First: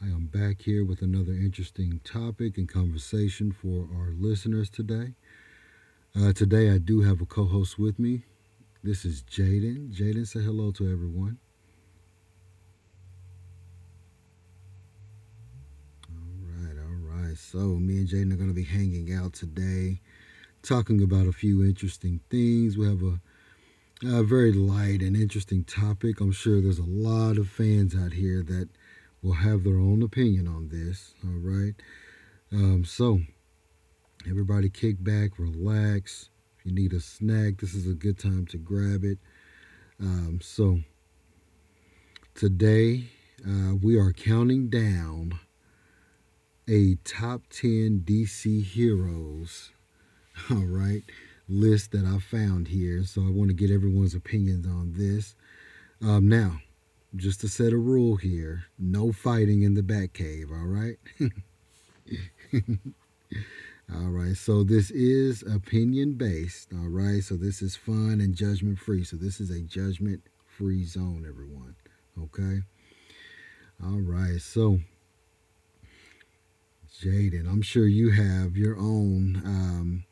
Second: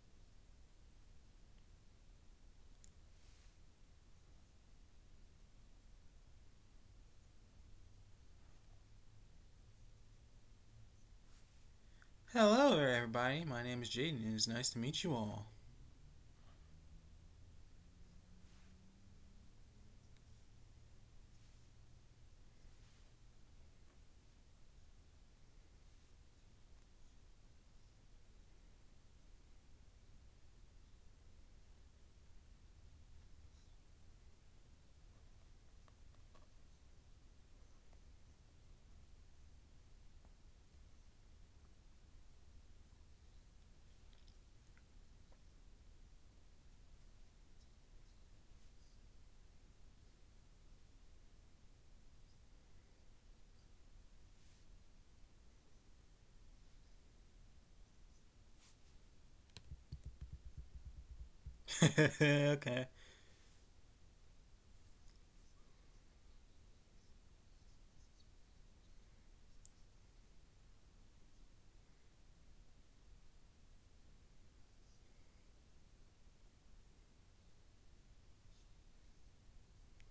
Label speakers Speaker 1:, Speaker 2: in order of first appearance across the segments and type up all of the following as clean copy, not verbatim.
Speaker 1: I am back here with another interesting topic and conversation for our listeners today. Today I do have a co-host with me. This is Jaden. Jaden, say hello to everyone.
Speaker 2: Hello there, everybody. My name is Jaden, and it's nice to meet you all.
Speaker 1: All right, all right. So me and Jaden are going to be hanging out today, talking about a few interesting things. We have a very light and interesting topic. I'm sure there's a lot of fans out here that will have their own opinion on this. All right. So everybody kick back, relax. If you need a snack, this is a good time to grab it. So today, we are counting down a top 10 DC heroes, all right, list that I found here. So I want to get everyone's opinions on this. Now, just to set a rule here, no fighting in the Batcave, all right?
Speaker 2: Okay.
Speaker 1: All right, so this is opinion based. All right, so this is fun and judgment free. So this is a judgment free zone, everyone. Okay, all right, so Jaden, I'm sure you have your own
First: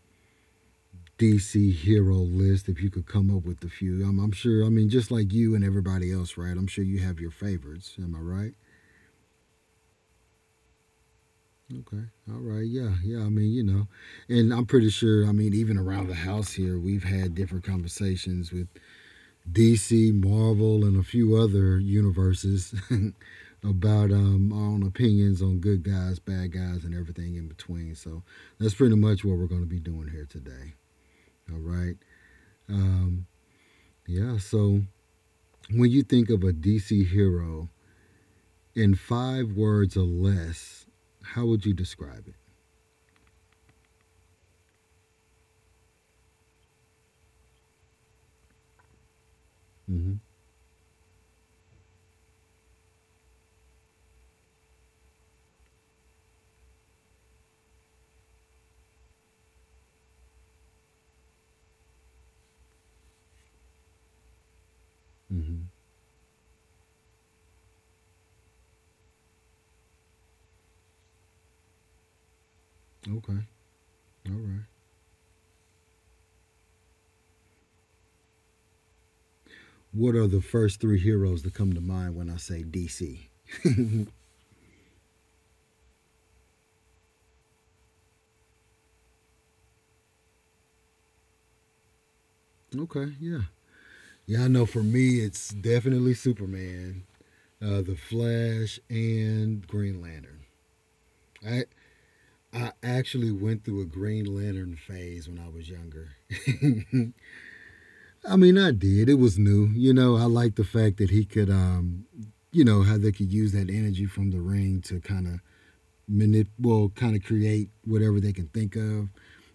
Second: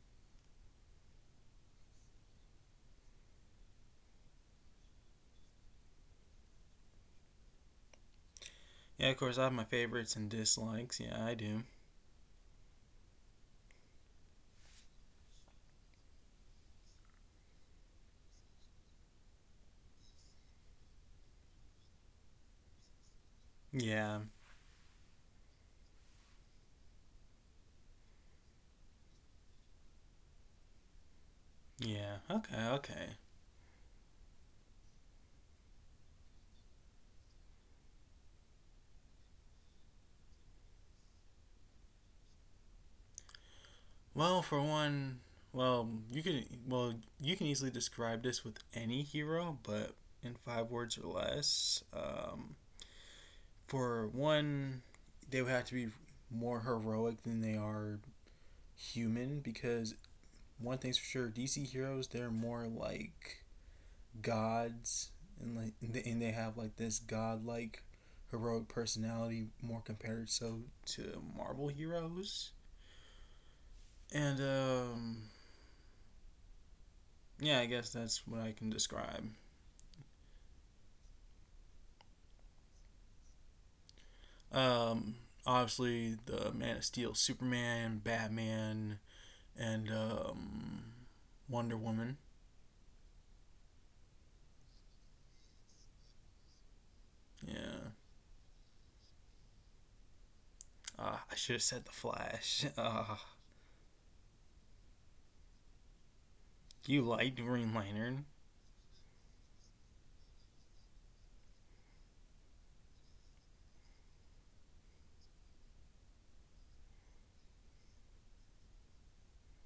Speaker 1: DC hero list if you could come up with a few. I'm sure, I mean, just like you and everybody else, right? I'm sure you have your favorites. Am I right?
Speaker 2: Yeah, of course, I have my favorites and dislikes. Yeah, I do.
Speaker 1: Okay, all right, yeah, yeah. I mean, you know, and I'm pretty sure, I mean, even around the house here, we've had different conversations with DC, Marvel, and a few other universes about
Speaker 2: Yeah,
Speaker 1: our own opinions on good guys, bad guys, and everything in between. So that's pretty much what we're going to be doing here today. All right.
Speaker 2: yeah. Okay, okay.
Speaker 1: Um, yeah. So when you think of a DC hero in five words or less, how would you describe it?
Speaker 2: Well, for one, well, you can well you can easily describe this with any hero, but
Speaker 1: Mm-hmm.
Speaker 2: in five words or less. For one, they would have to be more heroic than they are human because one thing's for sure, DC heroes they're more like gods and
Speaker 1: Mm-hmm.
Speaker 2: like and they, have like this godlike heroic personality more compared so to Marvel heroes.
Speaker 1: Okay.
Speaker 2: And
Speaker 1: All right.
Speaker 2: yeah, I guess that's what I can describe.
Speaker 1: What are the first three heroes that come to mind when I say DC?
Speaker 2: Um Obviously the Man of Steel, Superman, Batman, and Wonder Woman.
Speaker 1: Okay. Yeah. Yeah, I know for me, it's definitely Superman,
Speaker 2: Yeah.
Speaker 1: The Flash, and Green Lantern.
Speaker 2: I should have
Speaker 1: I
Speaker 2: said the Flash.
Speaker 1: I actually went through a Green Lantern phase when I was younger.
Speaker 2: You like Green Lantern?
Speaker 1: I mean, I did. It was new. You know, I liked the fact that he could, you know, how they could use that energy from the ring to kind of well, kind of create whatever they can think of.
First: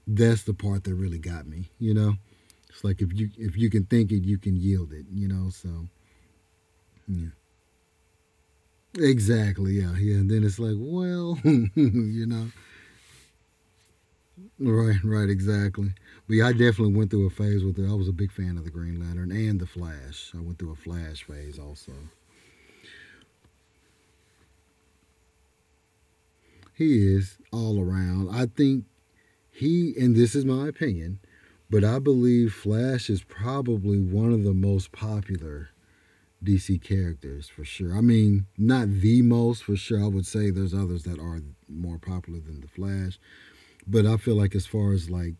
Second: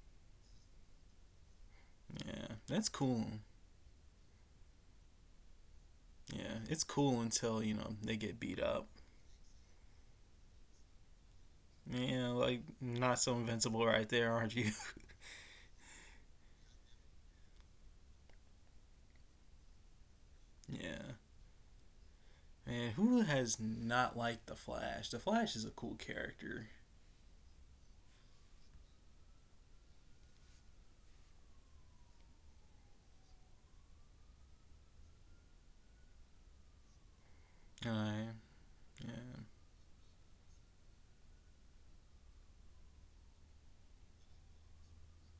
Speaker 1: That's the part that really got me. You know,
Speaker 2: Yeah,
Speaker 1: it's
Speaker 2: that's
Speaker 1: like
Speaker 2: cool.
Speaker 1: if you can think it, you can yield it. You know, so,
Speaker 2: Yeah, it's cool
Speaker 1: yeah.
Speaker 2: until you know they get beat up.
Speaker 1: Exactly, yeah, yeah. And then it's like, well, you
Speaker 2: Yeah,
Speaker 1: know,
Speaker 2: like not so invincible right there, aren't you?
Speaker 1: right, right, exactly. But yeah, I definitely went through a phase with it. I was a big fan of the Green Lantern and the Flash. I went through a
Speaker 2: yeah.
Speaker 1: Flash phase also.
Speaker 2: Man, who has not liked the Flash? The Flash is a cool character.
Speaker 1: He is all around. I think he, and this is my opinion, but I believe Flash is probably one of the most popular DC characters for sure. I
Speaker 2: Uh,
Speaker 1: mean, not the
Speaker 2: yeah.
Speaker 1: most for sure. I would say there's others that are more popular than the Flash, but I feel like as far as like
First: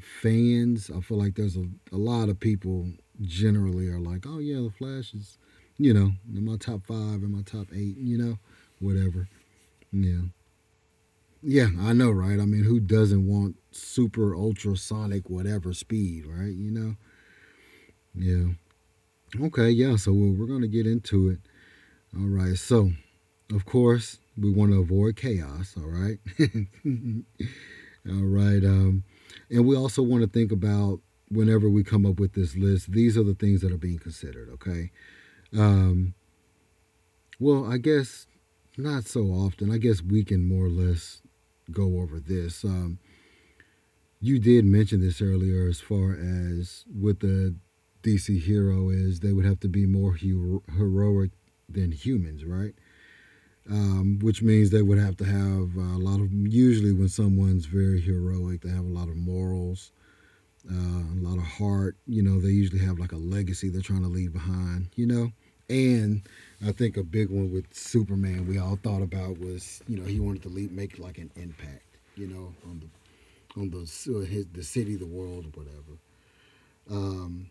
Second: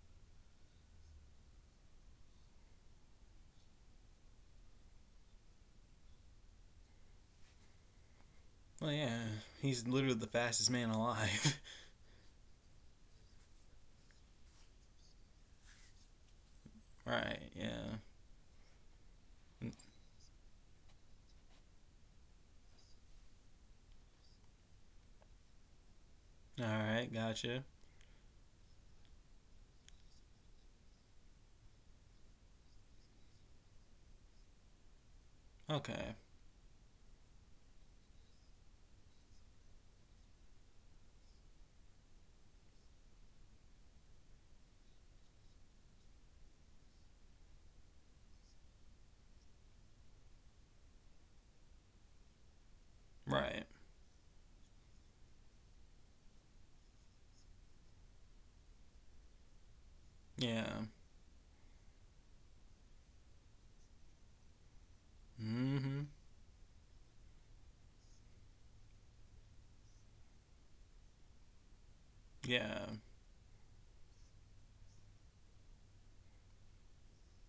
Speaker 1: fans. I feel like there's a lot of people generally are like, oh yeah, the Flash is, you know, in my top five, in my top eight, you know,
Speaker 2: Well, yeah,
Speaker 1: whatever.
Speaker 2: he's literally the
Speaker 1: Yeah.
Speaker 2: fastest man alive.
Speaker 1: Yeah, I know, right? I mean, who doesn't want super ultrasonic whatever speed, right? You know?
Speaker 2: right. Yeah.
Speaker 1: Yeah. Okay, yeah, so we're going to get into it. All right, so of course, we want to avoid chaos, all right?
Speaker 2: All right. Gotcha.
Speaker 1: All right. And we also want to think about whenever we come up with this list, these are the things that are being considered, okay?
Speaker 2: Okay.
Speaker 1: Um, well, I guess not so often. I guess we can more or less go over this. You did mention this earlier. As far as with the DC hero, is they would have to be more heroic than humans, right?
Speaker 2: Right.
Speaker 1: Which means they would have to have a lot of, usually when someone's very heroic, they have a lot of morals,
Speaker 2: Yeah.
Speaker 1: a lot of heart. You know, they usually have like a legacy they're trying to leave behind, you know?
Speaker 2: Mm-hmm.
Speaker 1: And I think a big one with Superman we all thought about was, you know, he wanted to leave, make like an impact, you know,
Speaker 2: Yeah.
Speaker 1: on the his, the city, the world, or whatever. Um,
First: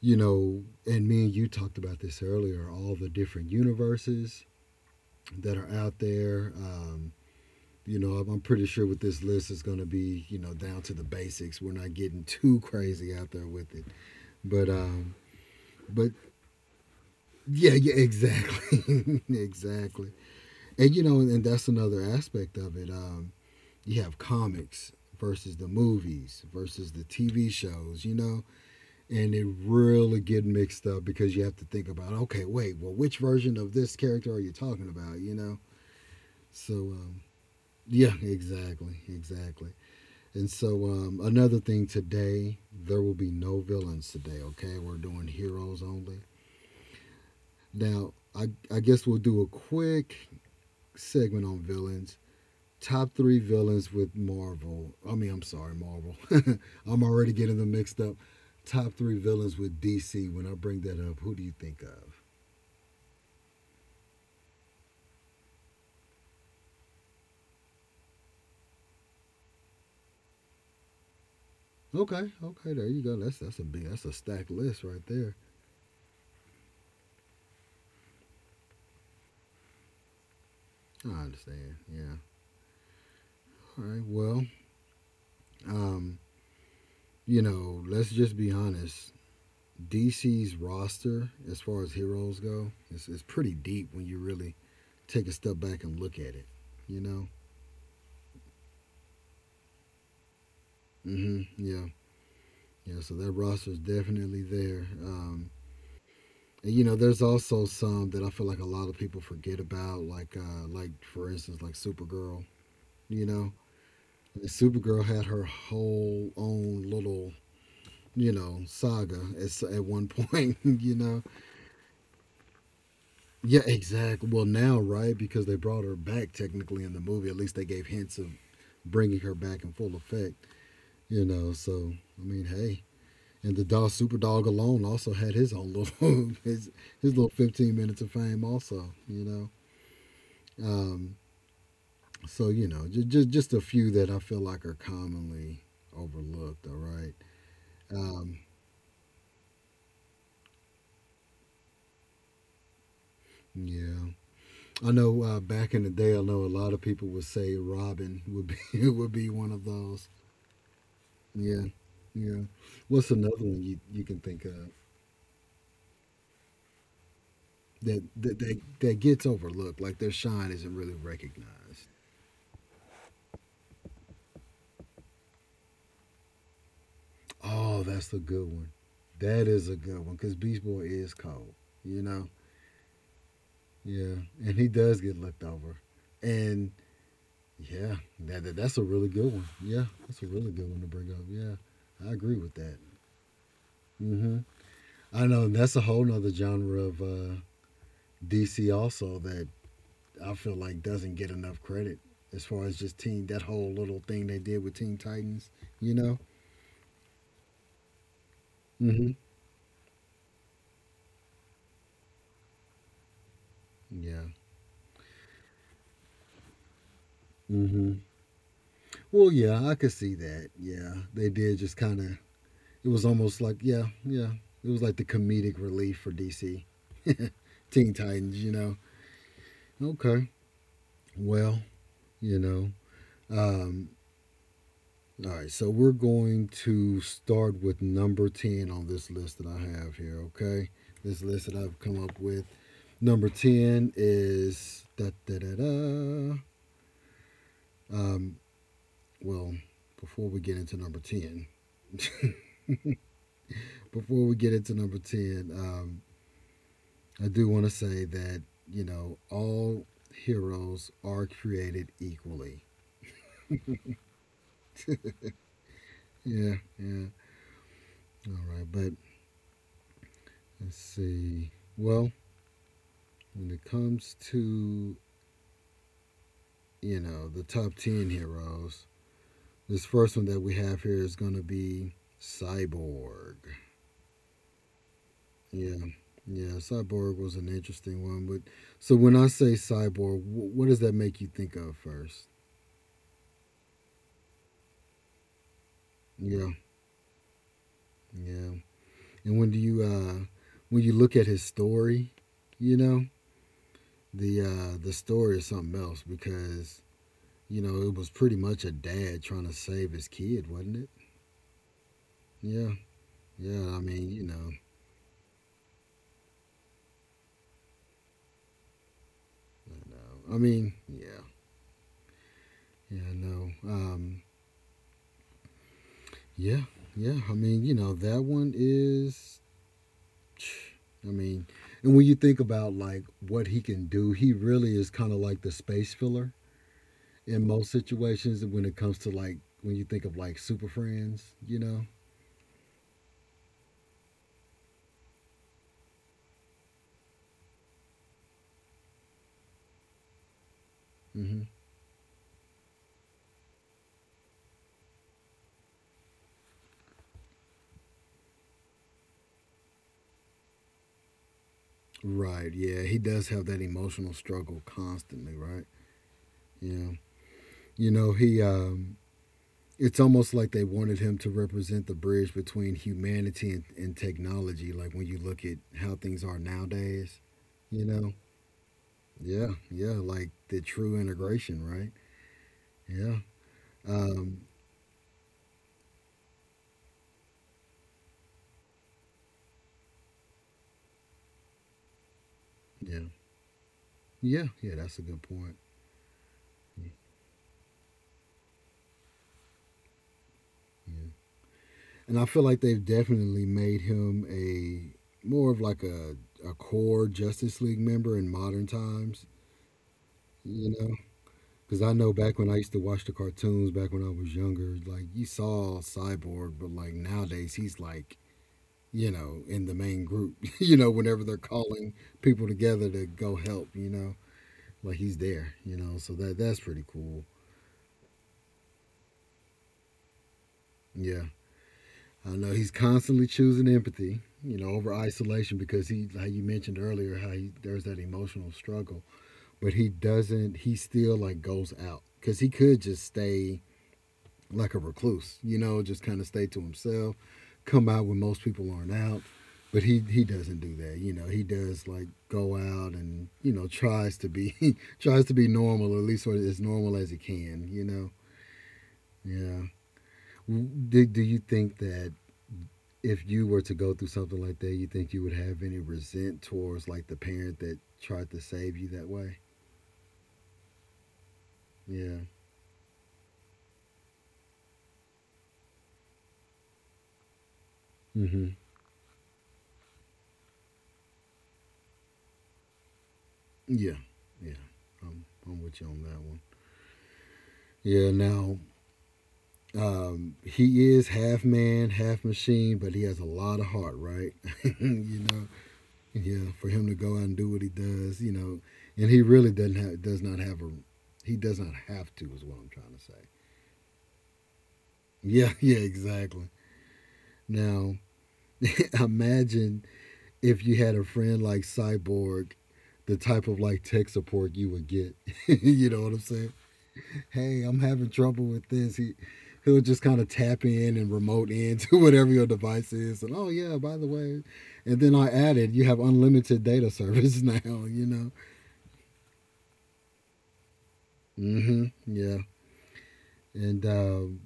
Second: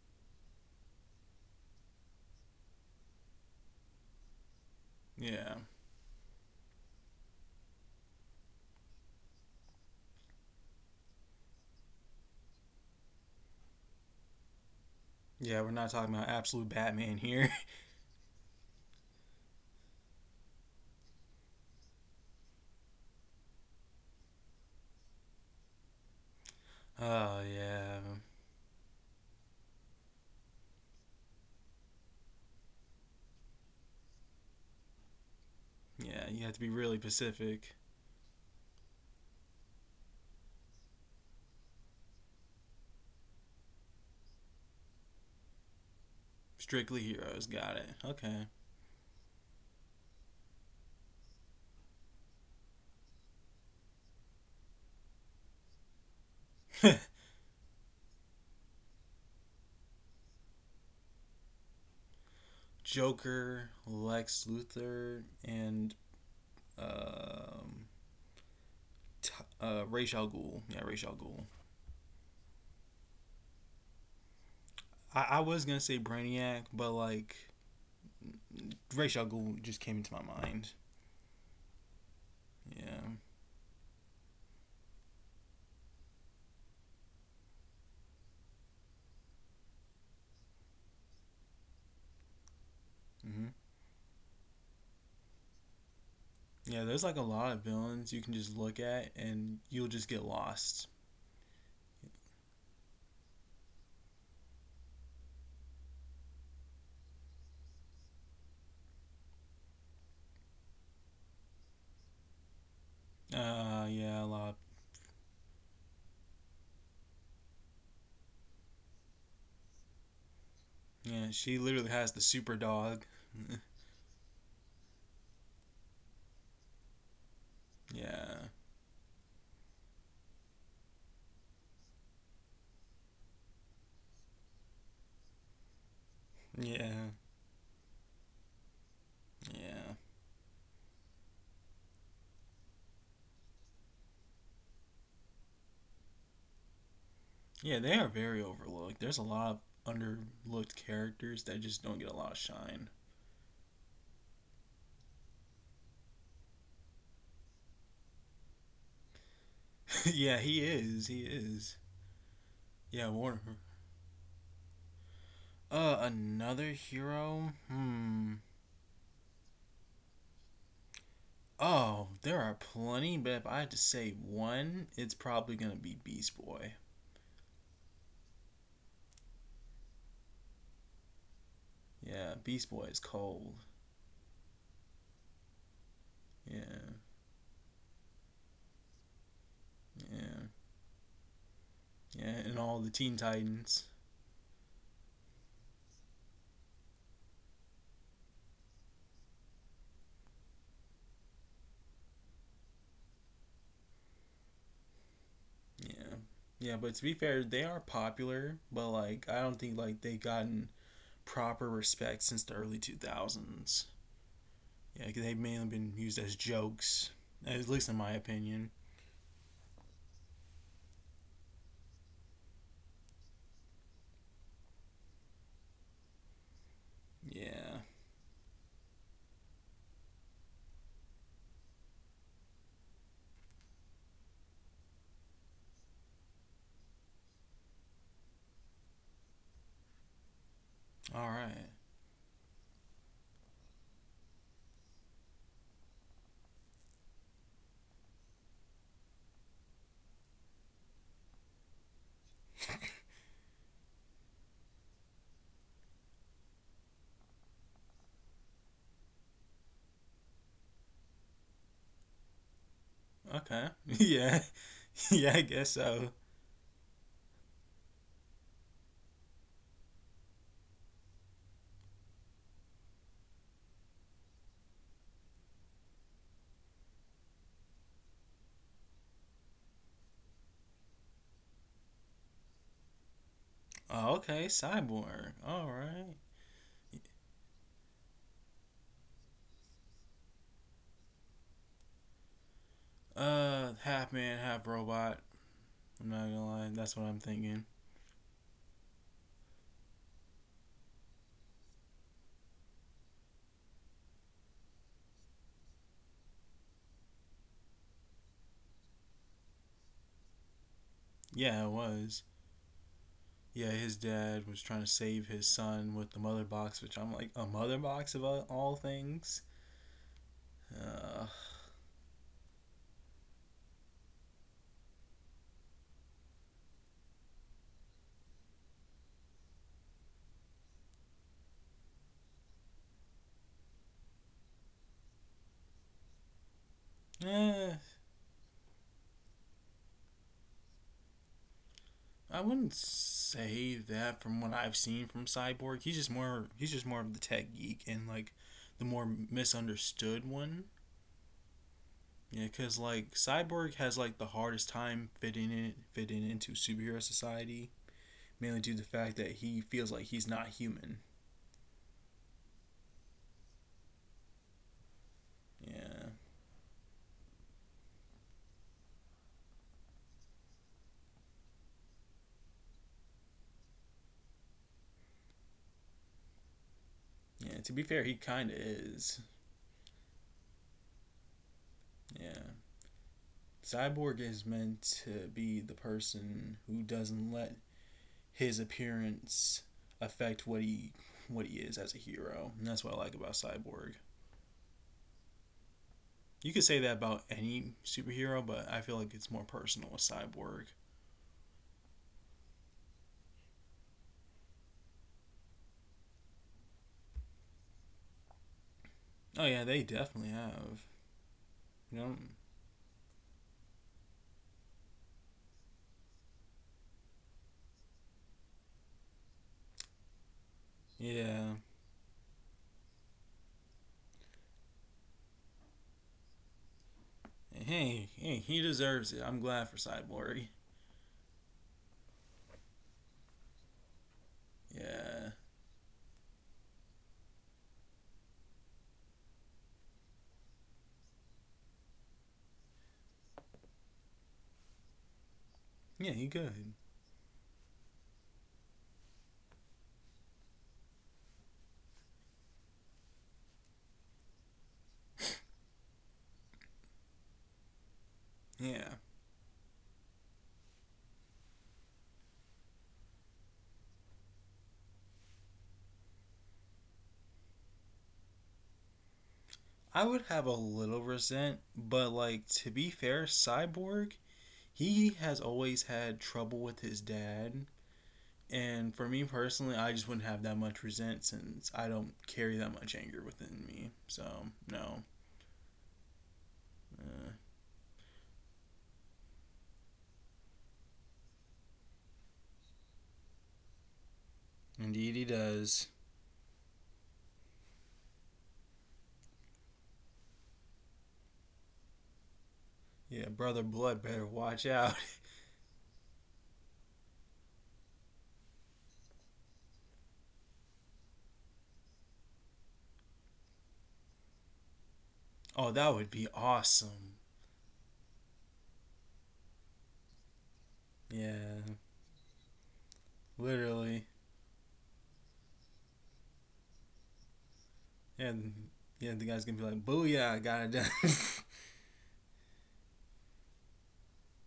Speaker 1: you know, and me and you talked about this earlier. All the different universes
Speaker 2: Yeah.
Speaker 1: that are out there. You know, I'm pretty sure with this list it's going to be, you know, down to the basics. We're not getting too crazy out there with it, but um,
Speaker 2: Yeah. We're not
Speaker 1: but
Speaker 2: talking about absolute Batman here.
Speaker 1: yeah, yeah, exactly, exactly. And you know, and that's another aspect of it. You have comics versus the movies versus the
Speaker 2: oh
Speaker 1: TV
Speaker 2: yeah.
Speaker 1: shows, you know, and it really get mixed up because you have to think about, okay, wait, well, which version of this character are you talking about, you know?
Speaker 2: Yeah. You have to be
Speaker 1: So,
Speaker 2: really specific.
Speaker 1: yeah, exactly, exactly. And so, another thing today, there will be no villains today. Okay, we're doing heroes only.
Speaker 2: Strictly heroes. Got it.
Speaker 1: Now,
Speaker 2: Okay.
Speaker 1: I guess we'll do a quick segment on villains. Top three villains with Marvel. I mean, I'm sorry, Marvel. I'm already getting them mixed up. Top three villains with DC. When I bring that up, who do you think of?
Speaker 2: Joker, Lex Luthor, and um, t- Ra's al Ghul. Yeah, Ra's al Ghul.
Speaker 1: Okay, okay, there you go. That's a big, that's a stacked list right there.
Speaker 2: I was gonna say Brainiac, but like Ra's al Ghul just came into my mind.
Speaker 1: I understand. Yeah.
Speaker 2: Yeah.
Speaker 1: All right. Well, um, you know, let's just be honest. DC's roster, as far as heroes go, it's pretty
Speaker 2: Hmm.
Speaker 1: deep when you really take a step back and look at it.
Speaker 2: Yeah,
Speaker 1: You
Speaker 2: there's like a
Speaker 1: know.
Speaker 2: lot of villains you can just look at and you'll just get lost.
Speaker 1: Mm-hmm. Yeah. Yeah, so that roster is definitely there. And you know, there's also some that I feel like a lot of people forget about, like for instance, like Supergirl. You know,
Speaker 2: Yeah, a lot.
Speaker 1: Supergirl had her whole own little saga at one point. You know,
Speaker 2: Yeah, she literally has the super dog.
Speaker 1: yeah, exactly. Well, now right, because they brought her back technically in the movie. At least they gave hints of
Speaker 2: yeah,
Speaker 1: bringing her back in full effect. You know, so I mean, hey, and the dog, super dog alone, also had his own little his
Speaker 2: yeah,
Speaker 1: his little 15 minutes of fame also, you know.
Speaker 2: yeah,
Speaker 1: Um, so you know, just a few that I feel like are commonly overlooked. All right.
Speaker 2: yeah. They are
Speaker 1: Um,
Speaker 2: very overlooked. There's a lot of underlooked characters that just don't get a lot of shine.
Speaker 1: yeah, I know. Back in the day, I know a lot of people would say Robin would be would be one of those.
Speaker 2: yeah, he is. He
Speaker 1: Yeah,
Speaker 2: is.
Speaker 1: yeah.
Speaker 2: Yeah,
Speaker 1: What's another
Speaker 2: Warner.
Speaker 1: one you can think of
Speaker 2: Another hero.
Speaker 1: that
Speaker 2: Hmm.
Speaker 1: that that, that gets overlooked? Like their shine isn't really recognized.
Speaker 2: Oh, there are plenty, but if I had to say one, it's probably gonna be Beast Boy.
Speaker 1: Oh, that's a good one. That is a good one because Beach Boy is cold, you know?
Speaker 2: Yeah, Beast Boy is cold.
Speaker 1: Yeah. And he does get looked over. And
Speaker 2: Yeah,
Speaker 1: yeah, that's a really good one. Yeah. That's a
Speaker 2: yeah,
Speaker 1: really good one to bring up. Yeah. I
Speaker 2: yeah,
Speaker 1: agree with
Speaker 2: and
Speaker 1: that.
Speaker 2: all the Teen Titans.
Speaker 1: hmm I know. And that's a whole nother genre of DC also that I feel like doesn't get enough credit as far as just team, that whole little thing they did with Teen Titans, you
Speaker 2: Yeah,
Speaker 1: know?
Speaker 2: yeah, but to be fair, they are popular, but
Speaker 1: Hmm,
Speaker 2: like I don't think like they've gotten proper respect since the early two thousands.
Speaker 1: yeah.
Speaker 2: Yeah, 'cause they've mainly been used as jokes, at least in
Speaker 1: hmm
Speaker 2: my opinion.
Speaker 1: Well, yeah, I could see that. Yeah, they did just kind of it was almost like, yeah, yeah. It was like the comedic relief for DC.
Speaker 2: Yeah.
Speaker 1: Teen Titans, you know. Okay. Well, you know. Um all right, so we're going to start with number 10 on this list that I have here, okay? This
Speaker 2: All
Speaker 1: list that
Speaker 2: right.
Speaker 1: I've come up with. Number 10 is da da da da. Um well, before we get into number 10, before we get into number 10, I do want to say that, you know, all heroes are created equally.
Speaker 2: Okay. yeah. yeah, I guess so.
Speaker 1: Yeah, yeah. All right, but let's see. Well, when it comes to, you know, the top 10 heroes, this first one that we have here is going to be Cyborg.
Speaker 2: Oh, okay, cyborg. All
Speaker 1: Yeah.
Speaker 2: right.
Speaker 1: Yeah, Cyborg was an interesting one, but so when I say Cyborg, what does that make you think of first?
Speaker 2: Half man, half robot. I'm not
Speaker 1: Yeah,
Speaker 2: gonna lie, that's what I'm thinking.
Speaker 1: yeah. And when you look at his story, you know, the the story is something else, because you know it was pretty much a dad trying to save his kid, wasn't it?
Speaker 2: Yeah, it was.
Speaker 1: Yeah,
Speaker 2: Yeah,
Speaker 1: yeah. I
Speaker 2: his
Speaker 1: mean, you
Speaker 2: dad was trying to save his son with the mother box, which I'm like a mother box of all- things.
Speaker 1: know. I mean, yeah,
Speaker 2: Uh,
Speaker 1: yeah. I know. Yeah, yeah. I mean, you know, that one is. I mean, and when you think about like what he can do, he really is kind of like the space filler in most
Speaker 2: eh,
Speaker 1: situations when it comes to like when you think of like super friends, you know.
Speaker 2: I wouldn't say that from what I've seen from Cyborg. He's just more of the tech geek and like the more misunderstood one.
Speaker 1: Mm-hmm.
Speaker 2: Yeah, cause like Cyborg has like the hardest time fitting into superhero society, mainly due to the fact that he feels like he's not human.
Speaker 1: Right. Yeah, he does have that emotional struggle constantly, right?
Speaker 2: Yeah,
Speaker 1: Yeah. He it's almost like they wanted him to represent the bridge between humanity and technology, like when you look at how things are nowadays,
Speaker 2: yeah. To be
Speaker 1: you
Speaker 2: fair,
Speaker 1: know?
Speaker 2: he kind of is.
Speaker 1: Yeah, yeah, like the true integration, right?
Speaker 2: Yeah,
Speaker 1: Yeah.
Speaker 2: Cyborg
Speaker 1: Um
Speaker 2: is meant to be the person who doesn't let his appearance affect what he is as a hero, and that's what I
Speaker 1: yeah.
Speaker 2: like about Cyborg.
Speaker 1: Yeah, yeah, that's a good point.
Speaker 2: You could say that about any superhero, but I feel like it's more personal with Cyborg.
Speaker 1: Yeah. And I feel like they've definitely made him a more of like a core Justice League member in modern times.
Speaker 2: Oh yeah, they definitely
Speaker 1: You
Speaker 2: have.
Speaker 1: know, because I
Speaker 2: You
Speaker 1: know
Speaker 2: know,
Speaker 1: back when I used to watch the cartoons, back when I was younger, like you saw Cyborg, but like nowadays he's like, you know, in the main group, you know, whenever they're
Speaker 2: yeah.
Speaker 1: calling people together to go help, you know, like he's there, you know, so that's pretty cool.
Speaker 2: Hey, hey, he deserves it. I'm glad for Cyborg.
Speaker 1: Yeah. I know he's constantly choosing empathy, you know, over
Speaker 2: Yeah.
Speaker 1: isolation because how you mentioned earlier, how he, there's that emotional struggle, but he doesn't, he still like goes out because he could just stay like a recluse, you know, just
Speaker 2: Yeah,
Speaker 1: kind
Speaker 2: he
Speaker 1: of stay to
Speaker 2: good.
Speaker 1: himself, come out when most people aren't out. But he doesn't do that, you know. He does like go out and you know tries to be tries to be normal, or at least sort of as normal as he can, you know.
Speaker 2: Yeah.
Speaker 1: Yeah. Do you think that if you were to go through something like that, you think you would have any resent towards like the parent that tried to save you that way?
Speaker 2: I would have a little resent, but
Speaker 1: Yeah.
Speaker 2: like to be fair, Cyborg, he has always had trouble with his dad.
Speaker 1: Mm-hmm.
Speaker 2: And for me personally, I just wouldn't have that much resent since I don't carry that much anger within me.
Speaker 1: Yeah.
Speaker 2: So,
Speaker 1: Yeah.
Speaker 2: no.
Speaker 1: I'm with you on that one.
Speaker 2: Uh,
Speaker 1: Yeah. Now he is half man, half machine, but he has a lot of heart, right?
Speaker 2: indeed,
Speaker 1: you
Speaker 2: he
Speaker 1: know,
Speaker 2: does.
Speaker 1: yeah. For him to go out and do what he does, you know, and he really doesn't have, does not have a, he does not have to, is what I'm trying to say.
Speaker 2: Yeah, Brother Blood better watch out.
Speaker 1: Yeah, yeah, exactly. Now, imagine if you had a friend like Cyborg, the type of like tech support you would get.
Speaker 2: Oh,
Speaker 1: you
Speaker 2: that
Speaker 1: know
Speaker 2: would
Speaker 1: what I'm
Speaker 2: be
Speaker 1: saying?
Speaker 2: awesome.
Speaker 1: Hey, I'm having trouble with this. He'll just kind of tap in and remote
Speaker 2: Yeah,
Speaker 1: in to whatever your device is. And oh yeah, by
Speaker 2: literally.
Speaker 1: the way, and then I added, you have unlimited data service now. You know.
Speaker 2: And yeah, the guy's gonna be like, "Booyah, I got it done."
Speaker 1: Mm-hmm. Yeah. And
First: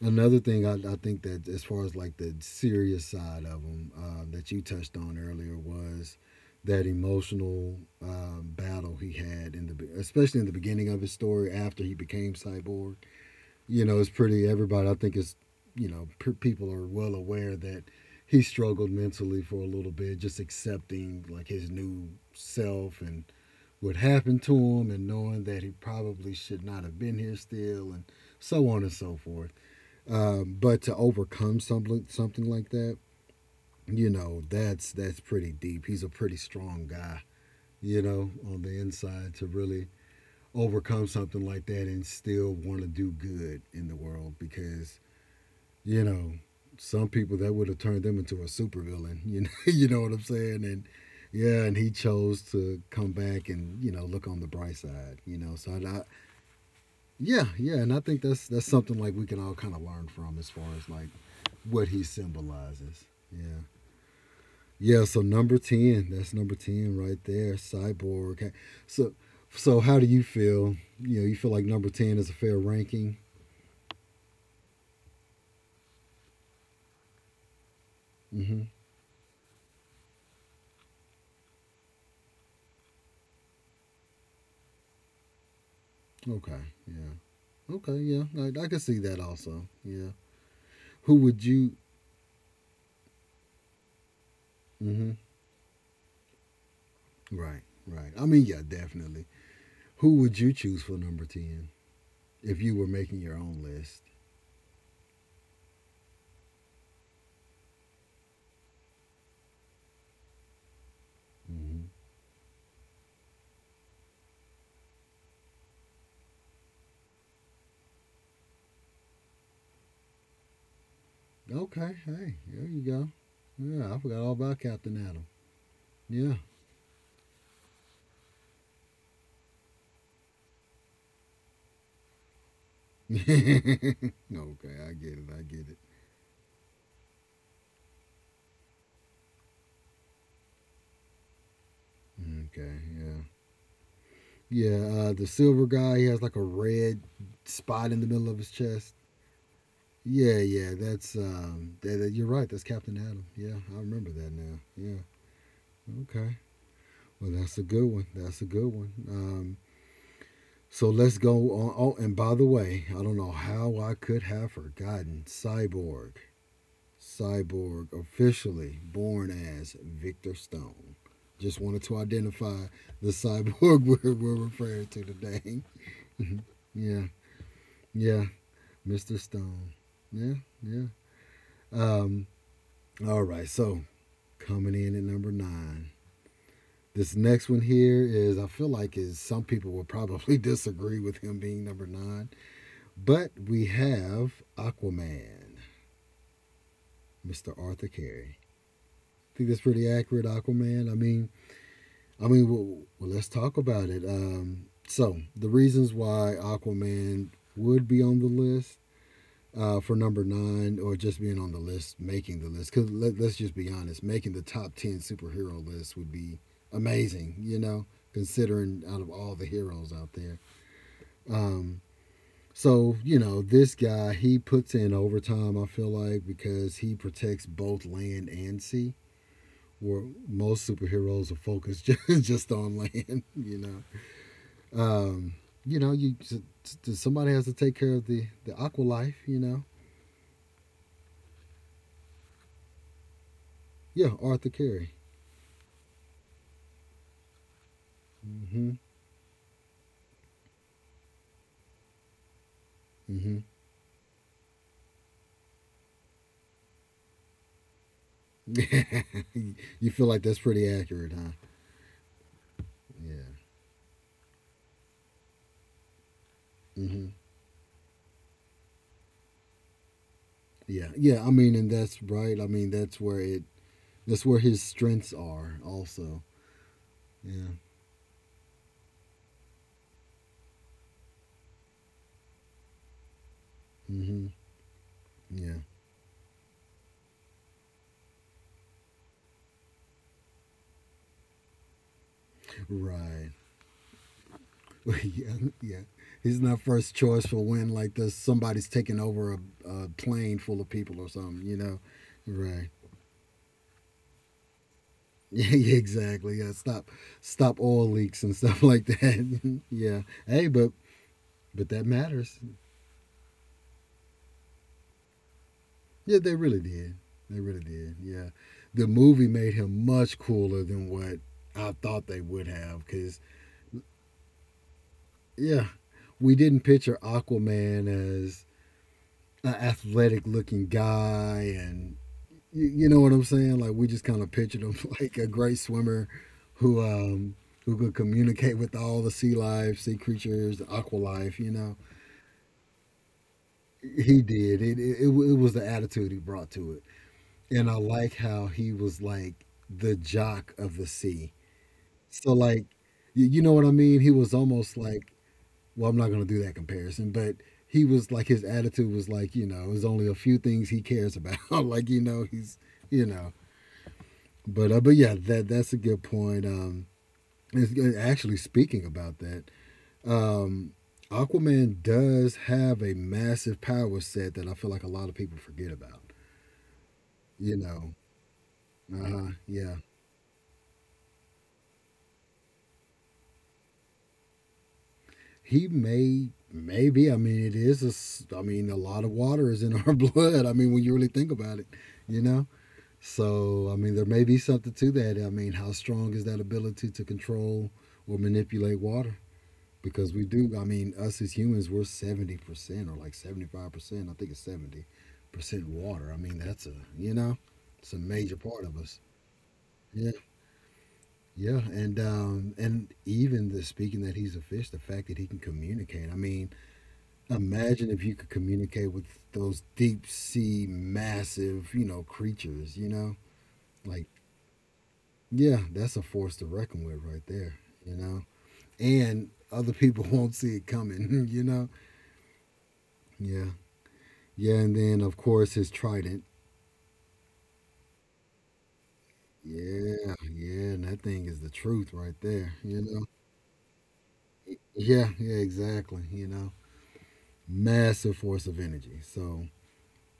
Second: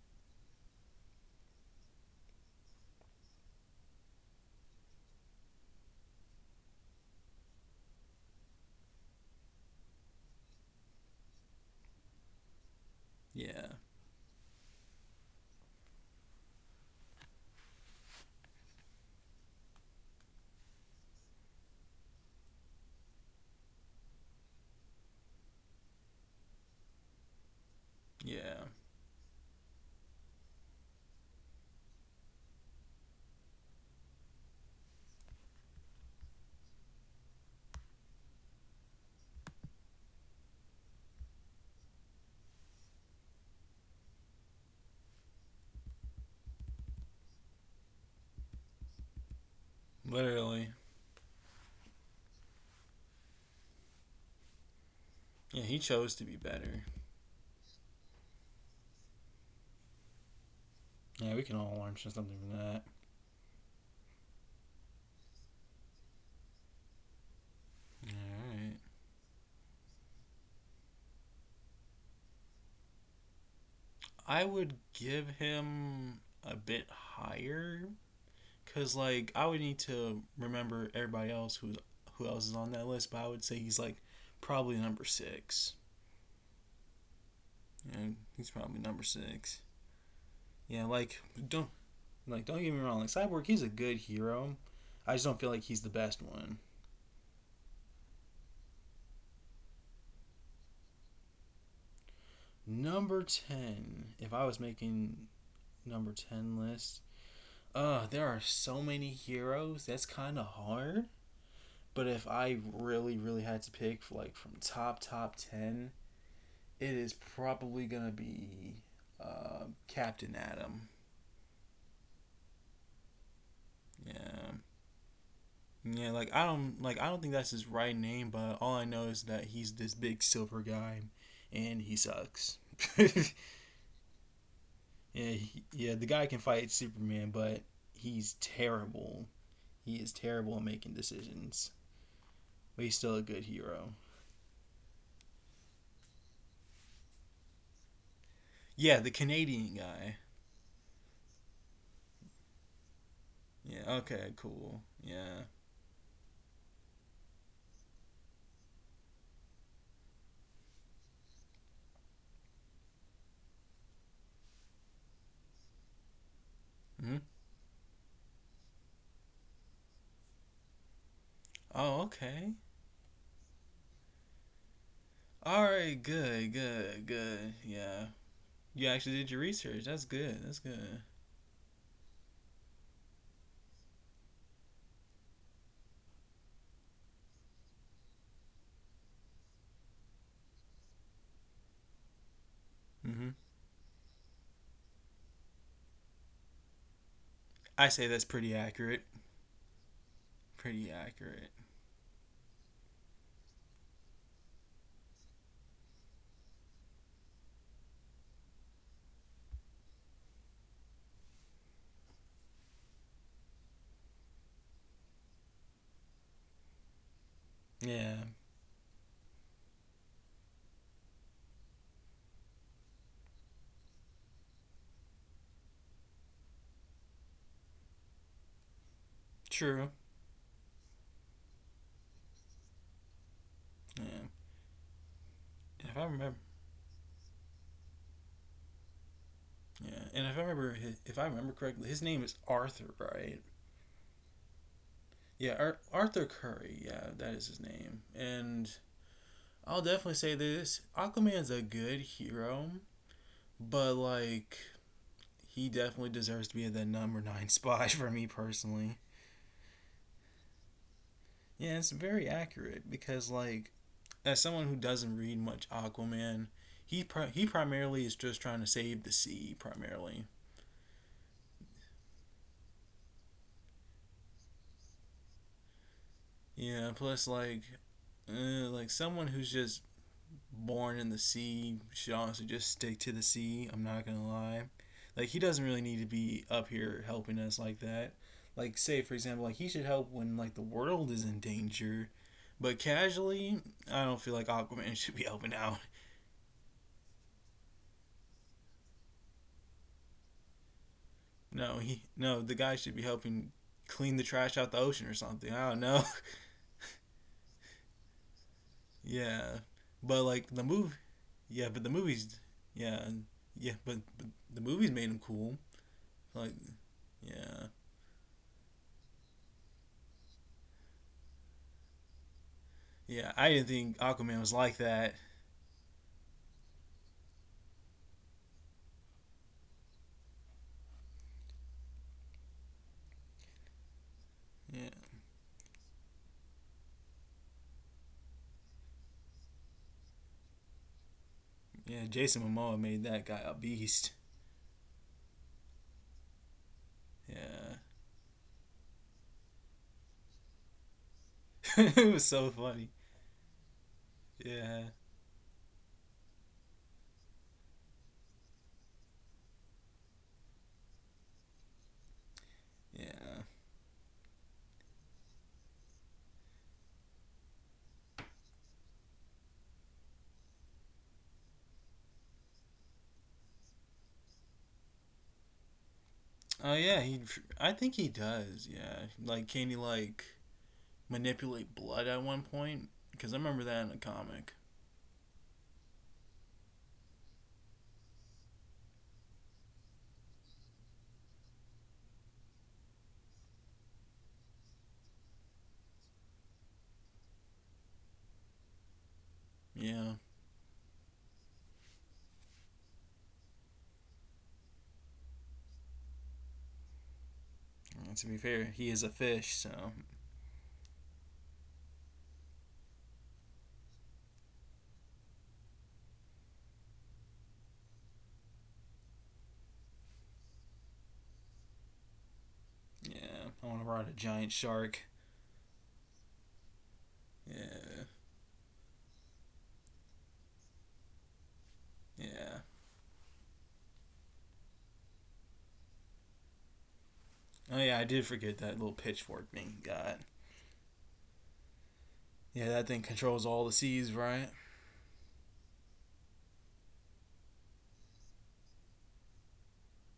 Speaker 1: another thing I think that as far as like the serious side of them that you touched on earlier was that emotional battle he had in the especially in the beginning of his story after he became cyborg,
Speaker 2: Yeah,
Speaker 1: you know, it's pretty. Everybody, I think, is you know, people are well aware that he struggled mentally for a little bit, just accepting like his new self and what happened to him, and knowing that he probably should not have been here still, and
Speaker 2: yeah,
Speaker 1: so on and so forth. But to overcome something like that, you know, that's pretty deep. He's a pretty strong guy, you know, on the inside to really overcome something like that and still want to do good in the world because you know, some people that would have turned them into a supervillain. You know, you know what I'm saying?
Speaker 2: literally.
Speaker 1: And yeah, and he chose to come back and you know look on the bright side. You know,
Speaker 2: Yeah,
Speaker 1: so
Speaker 2: he chose to be better.
Speaker 1: yeah, yeah, and I think that's something like we can all kind of learn from as far as like
Speaker 2: Yeah, we can all
Speaker 1: what
Speaker 2: learn
Speaker 1: he
Speaker 2: something from that.
Speaker 1: symbolizes. Yeah, yeah. So number 10, that's number 10 right there,
Speaker 2: All
Speaker 1: Cyborg. Okay.
Speaker 2: right.
Speaker 1: So, so how do you feel? You know, you feel like number 10 is a fair ranking?
Speaker 2: I would give him a bit higher
Speaker 1: Mm-hmm.
Speaker 2: cuz like I would need to remember everybody else who else is on that list, but I would say he's like probably number 6.
Speaker 1: Okay. Yeah. Okay.
Speaker 2: And
Speaker 1: Yeah. I,
Speaker 2: he's
Speaker 1: I can
Speaker 2: probably
Speaker 1: see
Speaker 2: number
Speaker 1: that
Speaker 2: 6.
Speaker 1: also. Yeah.
Speaker 2: Yeah,
Speaker 1: Who would
Speaker 2: don't
Speaker 1: you?
Speaker 2: don't get me wrong, like Cyborg he's a good hero.
Speaker 1: Hmm.
Speaker 2: I just don't feel like he's the best one.
Speaker 1: Right, right. I mean, yeah, definitely. Who would you choose for number 10 if you were making
Speaker 2: Number
Speaker 1: your own list?
Speaker 2: 10. If I was making number 10 list, there are so many heroes. That's kind of hard.
Speaker 1: Hmm.
Speaker 2: But if I really, really had to pick, like, from top 10, it is probably going to be Captain Atom.
Speaker 1: Okay, hey, there you go. Yeah, I forgot all
Speaker 2: Yeah.
Speaker 1: about Captain Adam.
Speaker 2: Yeah,
Speaker 1: Yeah.
Speaker 2: like I don't think that's his right name, but all I know is that he's this big silver guy and he sucks. yeah,
Speaker 1: okay, I get it. I get it.
Speaker 2: yeah, the guy can fight Superman, but he's terrible he is terrible at making decisions,
Speaker 1: Okay,
Speaker 2: but he's still
Speaker 1: yeah,
Speaker 2: a good hero.
Speaker 1: yeah. The silver guy, he has like a red spot in the middle of his chest.
Speaker 2: Yeah, the Canadian guy.
Speaker 1: Yeah, yeah, that's you're right. That's Captain Adam. Yeah, I
Speaker 2: Yeah,
Speaker 1: remember that
Speaker 2: okay,
Speaker 1: now.
Speaker 2: cool.
Speaker 1: Yeah,
Speaker 2: Yeah.
Speaker 1: okay, well, that's a good one. That's a good one. So let's go on. Oh, and by the way, I don't know how I could have forgotten Cyborg.
Speaker 2: Hmm.
Speaker 1: Cyborg officially born as Victor Stone. Just wanted to
Speaker 2: Oh, okay.
Speaker 1: identify the cyborg we're referring to today.
Speaker 2: All right, good,
Speaker 1: yeah,
Speaker 2: good, good. Yeah.
Speaker 1: yeah,
Speaker 2: You actually
Speaker 1: Mr.
Speaker 2: did your
Speaker 1: Stone.
Speaker 2: research. That's
Speaker 1: Yeah,
Speaker 2: good. That's
Speaker 1: yeah.
Speaker 2: good.
Speaker 1: Um, all right, so coming in at number 9. This next one here is I feel like is some people will probably disagree with him being number 9,
Speaker 2: Hmm.
Speaker 1: but we have Aquaman, Mr. Arthur
Speaker 2: I say that's
Speaker 1: Carey.
Speaker 2: pretty accurate.
Speaker 1: I think that's pretty accurate,
Speaker 2: Pretty
Speaker 1: Aquaman.
Speaker 2: accurate.
Speaker 1: I mean, well let's talk about it. So the reasons why Aquaman would be on the list for number 9, or just being on the list, making the list. Because let's just be honest, making the top ten superhero list would be amazing. You know,
Speaker 2: Yeah.
Speaker 1: considering out of all the heroes out there. Um, so, you know, this guy, he puts in overtime, I feel like, because he protects both land and sea,
Speaker 2: True.
Speaker 1: where most superheroes are focused just on land, you know.
Speaker 2: Yeah.
Speaker 1: Um, you know,
Speaker 2: if I
Speaker 1: you
Speaker 2: remember,
Speaker 1: somebody has to take care of the aqua life, you know.
Speaker 2: yeah. And if I remember correctly, his name is Arthur, right?
Speaker 1: Yeah, Arthur Carey.
Speaker 2: Yeah, Arthur Curry. Yeah, that is his name. And
Speaker 1: Mm-hmm.
Speaker 2: I'll definitely say this: Aquaman's a good hero,
Speaker 1: Mm-hmm.
Speaker 2: but like he definitely deserves to be in that number nine spot for me personally.
Speaker 1: you feel like that's pretty accurate, huh?
Speaker 2: Yeah, it's very accurate because
Speaker 1: Yeah.
Speaker 2: like as someone who doesn't read much Aquaman,
Speaker 1: Mm-hmm.
Speaker 2: he primarily is just trying to save the sea primarily.
Speaker 1: Yeah. Yeah, I mean, and that's right. I mean, that's where his strengths are also.
Speaker 2: Yeah, plus
Speaker 1: Yeah.
Speaker 2: like someone who's just born in the sea should honestly just stick to the sea. I'm not
Speaker 1: Hmm.
Speaker 2: gonna lie. Like he
Speaker 1: Yeah.
Speaker 2: doesn't really need to be up here helping us like that. Like say for example, like he should help when like the world is in danger. But
Speaker 1: Right.
Speaker 2: casually, I don't feel like Aquaman should be
Speaker 1: yeah.
Speaker 2: helping
Speaker 1: Yeah.
Speaker 2: out.
Speaker 1: He's not first choice for when like this somebody's taking over a plane full of people or something. You know.
Speaker 2: No, the
Speaker 1: Right.
Speaker 2: guy should be helping clean the trash out the ocean or
Speaker 1: Yeah.
Speaker 2: something. I
Speaker 1: Yeah
Speaker 2: don't know.
Speaker 1: exactly. Yeah. Stop. Stop oil leaks and stuff like that.
Speaker 2: yeah.
Speaker 1: yeah.
Speaker 2: But
Speaker 1: Hey,
Speaker 2: like the movie
Speaker 1: but
Speaker 2: yeah,
Speaker 1: that
Speaker 2: but the
Speaker 1: matters.
Speaker 2: movies yeah, yeah, but the movies made him cool.
Speaker 1: Yeah, they
Speaker 2: Like
Speaker 1: really did. They really
Speaker 2: yeah.
Speaker 1: did. Yeah. The movie made him much cooler than what I thought they would have. Cause
Speaker 2: Yeah, I didn't think Aquaman was like that.
Speaker 1: yeah, we didn't picture Aquaman as an athletic looking guy, and you know what I'm saying. Like we just kind of pictured him
Speaker 2: Yeah,
Speaker 1: like a great swimmer who um, who could communicate with all the sea life, sea creatures, the aqua life. You know,
Speaker 2: yeah. Jason Momoa made that guy a beast.
Speaker 1: he did. It was the attitude he brought to it, and I
Speaker 2: Yeah,
Speaker 1: like how he was like the jock of the sea.
Speaker 2: it was
Speaker 1: So
Speaker 2: so
Speaker 1: like,
Speaker 2: funny.
Speaker 1: you know what I mean. He was almost
Speaker 2: Yeah,
Speaker 1: like well, I'm not going to do that comparison, but he was like his attitude was like you know there's only a few things he cares about, like you know he's you know.
Speaker 2: yeah.
Speaker 1: But yeah, that that's a good point. Actually speaking about that, um, Aquaman does have a massive power set that I feel like a lot of people forget about.
Speaker 2: Oh yeah, he.
Speaker 1: You
Speaker 2: I
Speaker 1: know,
Speaker 2: think he does. Yeah, like can he
Speaker 1: yeah,
Speaker 2: like manipulate blood at one point? Because I remember that in a comic.
Speaker 1: he may, maybe. I mean, it is. A I mean, a lot of water is in our blood. I mean, when you really think about it, you know. So, I mean, there may be something to that. I mean, how strong is that ability to control or manipulate water?
Speaker 2: Yeah.
Speaker 1: Because we do, I mean, us as humans, we're 70% or like 75%, I think it's 70% water. I mean, that's a, you know, it's a
Speaker 2: And to be
Speaker 1: major
Speaker 2: fair,
Speaker 1: part of
Speaker 2: he
Speaker 1: us.
Speaker 2: is a fish, so
Speaker 1: Yeah, yeah, and even the speaking that he's a fish, the fact that he can communicate. I mean, imagine if you could communicate with those deep sea, massive, you know, creatures. You know,
Speaker 2: yeah. I want to ride
Speaker 1: like
Speaker 2: a giant shark.
Speaker 1: yeah, that's a force to reckon with right there, you
Speaker 2: Yeah,
Speaker 1: know? And other people won't see it coming, you know?
Speaker 2: yeah.
Speaker 1: Yeah. Yeah, and then of course his trident.
Speaker 2: Oh yeah, I did forget that little pitchfork thing he
Speaker 1: Yeah,
Speaker 2: got.
Speaker 1: yeah, and that thing is the truth right there,
Speaker 2: Yeah,
Speaker 1: you
Speaker 2: that thing
Speaker 1: know?
Speaker 2: controls all the seas, right?
Speaker 1: Yeah, yeah, exactly, you know? Massive force of energy. So,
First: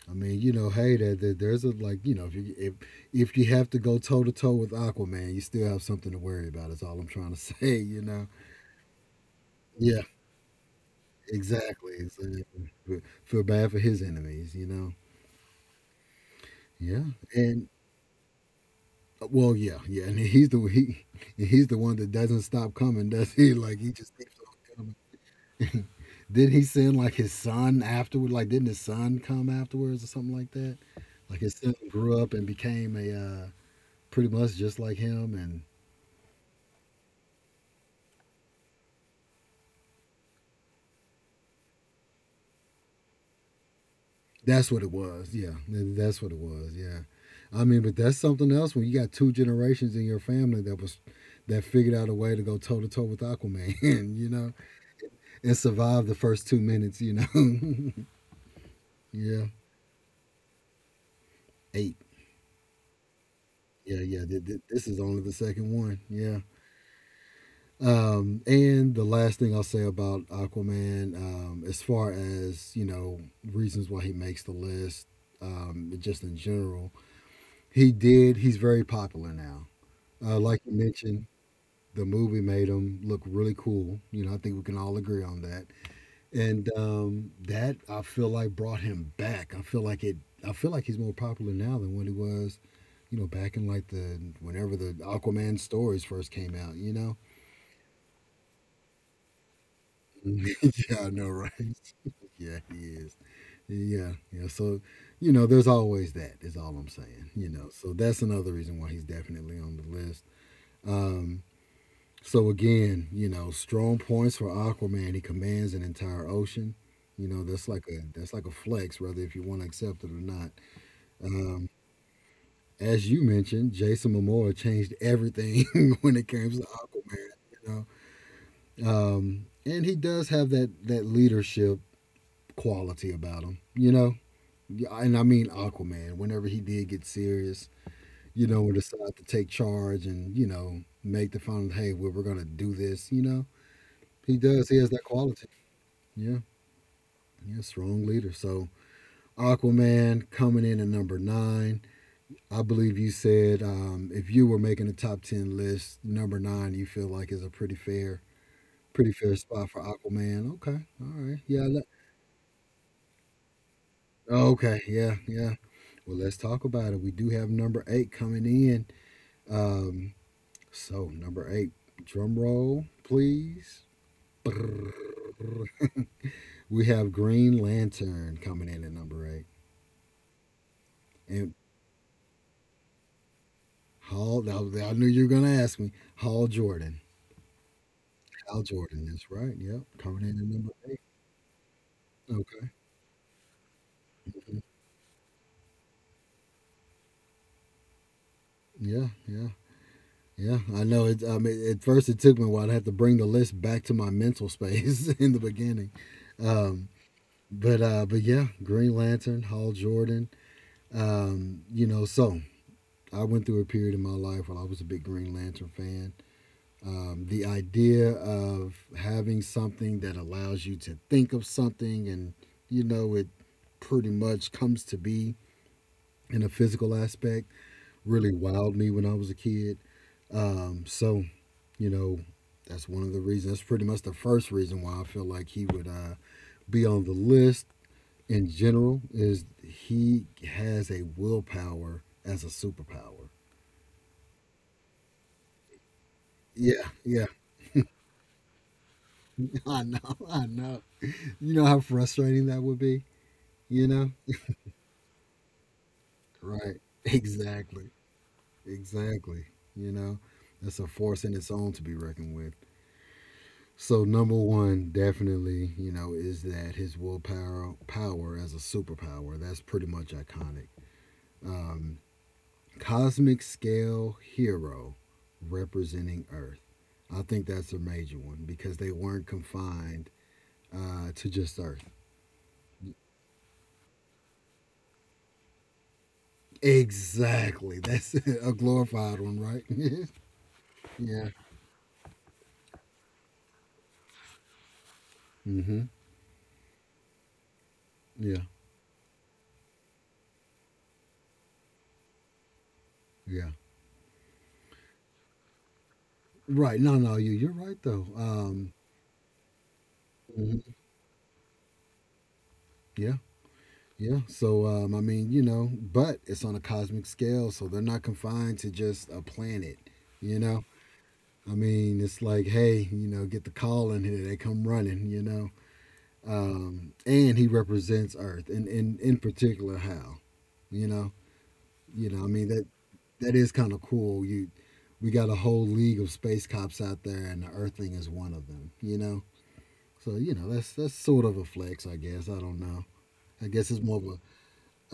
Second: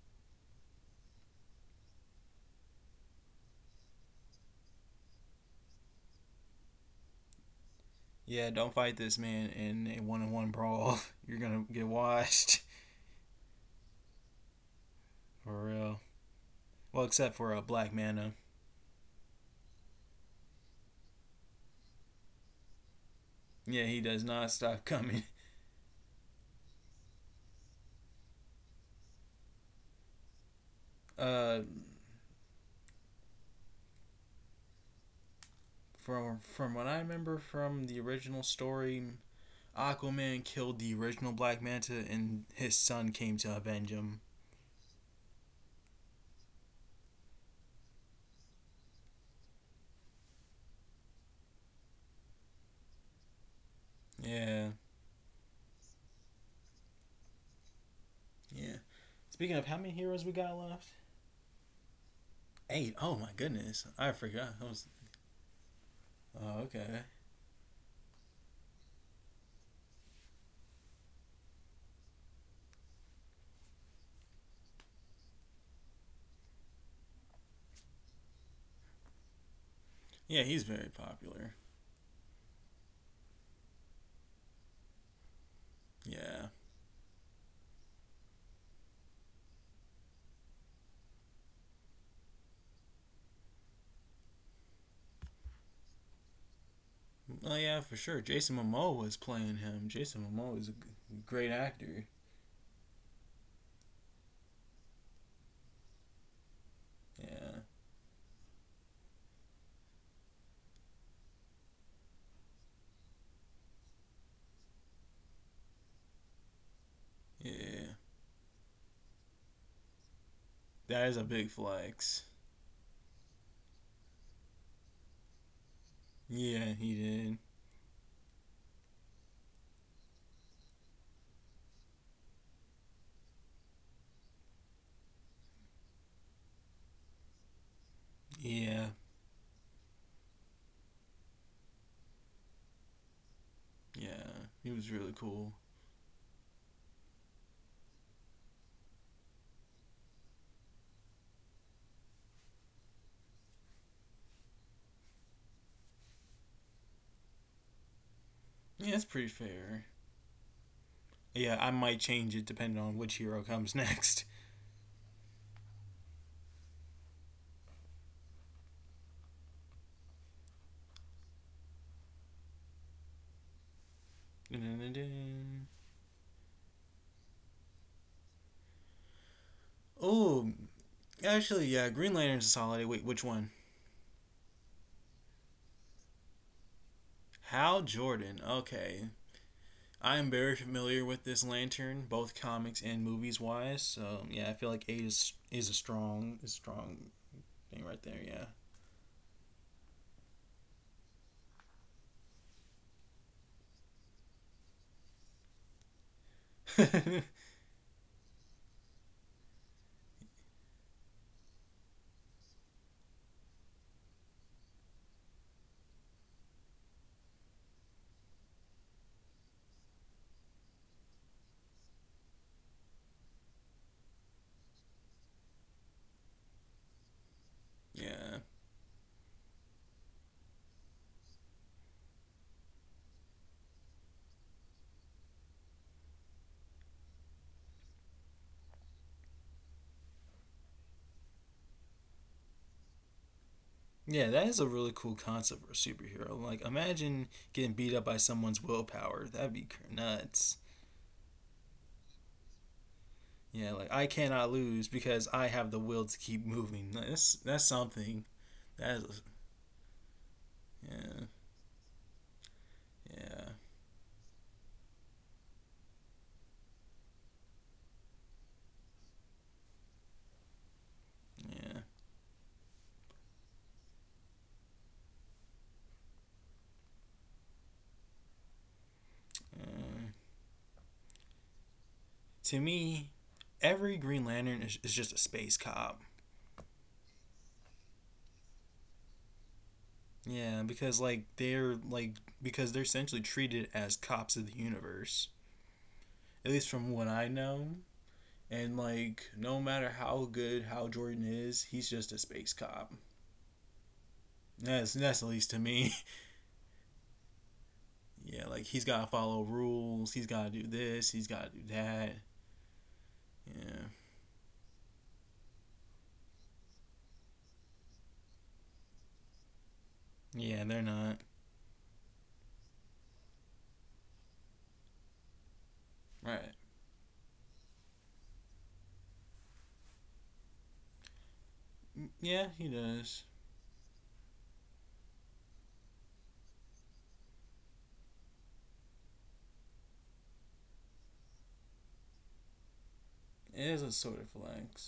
Speaker 1: I mean, you know, hey, that that there's a like, you know, if you have to go toe to toe with Aquaman, you still have something to worry about. Is all I'm trying to say, you know?
Speaker 2: Yeah, don't fight this man in a
Speaker 1: Yeah.
Speaker 2: one on one brawl. You're gonna get
Speaker 1: Exactly, exactly.
Speaker 2: washed.
Speaker 1: Feel bad for his enemies, you know.
Speaker 2: For real.
Speaker 1: Yeah,
Speaker 2: Well, except for a
Speaker 1: and
Speaker 2: black Manta.
Speaker 1: well, yeah, yeah. And he's the one that doesn't stop coming, does he? Like
Speaker 2: Yeah,
Speaker 1: he
Speaker 2: he
Speaker 1: just
Speaker 2: does
Speaker 1: keeps
Speaker 2: not stop
Speaker 1: on
Speaker 2: coming.
Speaker 1: coming. Did he send like his son afterward? Like didn't his son come afterwards or something like that? Like his
Speaker 2: Uh
Speaker 1: son grew up and became a pretty much just like him,
Speaker 2: from what I remember from the original story, Aquaman killed the original Black Manta and his son came to avenge him.
Speaker 1: that's what it was. Yeah, that's what it was. Yeah, I mean, but that's something else when you got 2 generations in your family that figured out a way to go toe to toe with Aquaman, you know,
Speaker 2: Yeah.
Speaker 1: and survive the first 2 minutes, you know.
Speaker 2: Yeah.
Speaker 1: yeah,
Speaker 2: Speaking of how many heroes we got left?
Speaker 1: eight.
Speaker 2: Eight. Oh my goodness.
Speaker 1: Yeah,
Speaker 2: I
Speaker 1: yeah.
Speaker 2: forgot. I was
Speaker 1: This is only the second one. Yeah.
Speaker 2: Oh, okay.
Speaker 1: And the last thing I'll say about Aquaman, as far as reasons why he makes the list, just in general, he did. He's very popular now.
Speaker 2: Yeah,
Speaker 1: Like
Speaker 2: he's
Speaker 1: you
Speaker 2: very
Speaker 1: mentioned,
Speaker 2: popular.
Speaker 1: the movie made him look really cool. You know, I think we can all agree on that.
Speaker 2: Yeah.
Speaker 1: And that I feel like brought him back. I feel like it. I feel like he's more popular now than when he was, back in like the whenever the Aquaman stories first came out.
Speaker 2: Oh yeah, for sure. Jason Momoa was playing him. Jason
Speaker 1: Yeah,
Speaker 2: Momoa is a
Speaker 1: I know, right?
Speaker 2: great actor.
Speaker 1: Yeah, he is. Yeah, yeah. So, there's always that. Is all I'm saying. You
Speaker 2: Yeah,
Speaker 1: know, So that's another reason why he's definitely on the list. Um, So again, strong points for Aquaman. He commands an entire ocean.
Speaker 2: yeah.
Speaker 1: That's like a flex, whether if you want to accept it or not.
Speaker 2: That is a big
Speaker 1: Um,
Speaker 2: flex.
Speaker 1: as you mentioned, Jason Momoa changed everything when it comes to
Speaker 2: Yeah, he
Speaker 1: Aquaman.
Speaker 2: did.
Speaker 1: And he does have that leadership quality about him. Yeah, and I mean Aquaman. Whenever he did get serious, and
Speaker 2: Yeah,
Speaker 1: decide to take charge and make the final, hey, we're gonna do this.
Speaker 2: yeah.
Speaker 1: He does.
Speaker 2: He
Speaker 1: He has
Speaker 2: was
Speaker 1: that
Speaker 2: really
Speaker 1: quality.
Speaker 2: cool.
Speaker 1: Yeah. Yeah, strong leader. So Aquaman coming in at number nine. I believe you said if you were making a top 10 list, number nine you feel like is a pretty fair,
Speaker 2: Yeah, it's
Speaker 1: pretty
Speaker 2: pretty
Speaker 1: fair spot
Speaker 2: fair.
Speaker 1: for Aquaman. Okay, all right,
Speaker 2: Yeah,
Speaker 1: yeah,
Speaker 2: I might change it depending on which hero comes next.
Speaker 1: okay, yeah, yeah. Well, let's talk about it. We do have number eight coming in. Um, so number eight, drum roll, please. We have Green Lantern coming in at number eight.
Speaker 2: Oh,
Speaker 1: And
Speaker 2: actually, yeah. Green Lantern's a solid. Wait, which one?
Speaker 1: Hal, I knew you were gonna ask me. Hal Jordan.
Speaker 2: Hal Jordan.
Speaker 1: Hal Jordan.
Speaker 2: Okay,
Speaker 1: That's right. Yep.
Speaker 2: I
Speaker 1: Coming
Speaker 2: am
Speaker 1: in at
Speaker 2: very
Speaker 1: number eight.
Speaker 2: familiar with this lantern, both
Speaker 1: Okay.
Speaker 2: comics and movies wise. So yeah, I feel like eight is a strong is a strong thing right there.
Speaker 1: Yeah. Yeah. Yeah. I know. It. I mean, at first it took me a while. I had to bring the list back to my mental space in the beginning. Um,
Speaker 2: Yeah,
Speaker 1: but yeah, Green Lantern, Hal Jordan. So I went through a period in my life where I was a big Green Lantern fan. The idea of having something that allows you to think of something and, it pretty much comes to be in a physical aspect really
Speaker 2: yeah,
Speaker 1: wowed me when I was a kid. So, you know, that's one of the reasons. That's pretty much the first reason why I feel like he would be on the list in general is he has a willpower as a superpower.
Speaker 2: yeah. That is a really cool concept for a superhero. Like
Speaker 1: Yeah, yeah.
Speaker 2: imagine getting beat up by someone's willpower. That'd be
Speaker 1: I know, I
Speaker 2: nuts.
Speaker 1: know. You know how frustrating that would be,
Speaker 2: Yeah,
Speaker 1: you
Speaker 2: like I
Speaker 1: know?
Speaker 2: cannot lose because I have the will to keep
Speaker 1: Right.
Speaker 2: moving. Like, that's
Speaker 1: Exactly.
Speaker 2: something. That is
Speaker 1: Exactly. You know, that's a force
Speaker 2: yeah
Speaker 1: in its own to be reckoned with.
Speaker 2: yeah
Speaker 1: So number one, definitely, is that his willpower power as a superpower. That's pretty much iconic.
Speaker 2: yeah.
Speaker 1: Cosmic scale hero representing Earth. I think that's a major one because they weren't confined
Speaker 2: Uh,
Speaker 1: to just Earth.
Speaker 2: to me, every Green Lantern is just a space cop.
Speaker 1: Exactly. That's a glorified one, right?
Speaker 2: Yeah, because like
Speaker 1: Yeah.
Speaker 2: they're like because they're essentially treated as cops of the universe.
Speaker 1: Mm-hmm.
Speaker 2: At least from what I know.
Speaker 1: Yeah.
Speaker 2: And like no matter how good Hal Jordan is, he's just a space cop.
Speaker 1: Yeah.
Speaker 2: That's at least to me.
Speaker 1: Right. No, no, you're right though.
Speaker 2: yeah, like he's gotta follow rules, he's gotta
Speaker 1: Mhm,
Speaker 2: do this, he's gotta do that.
Speaker 1: yeah.
Speaker 2: Yeah.
Speaker 1: Yeah. So I mean, but it's on a cosmic scale, so they're not confined to just a planet, you know?
Speaker 2: Yeah, they're not.
Speaker 1: I mean, it's like, hey, get the call in here, they come running.
Speaker 2: Right.
Speaker 1: And he represents Earth and in particular Hal. you know. I mean
Speaker 2: Yeah,
Speaker 1: that
Speaker 2: he does.
Speaker 1: that is kind of cool. You We got a whole league of space cops out there and the earthling is one of them. So that's sort of a flex, I guess. I don't know. I guess
Speaker 2: It
Speaker 1: it's
Speaker 2: is a
Speaker 1: more of a
Speaker 2: sort of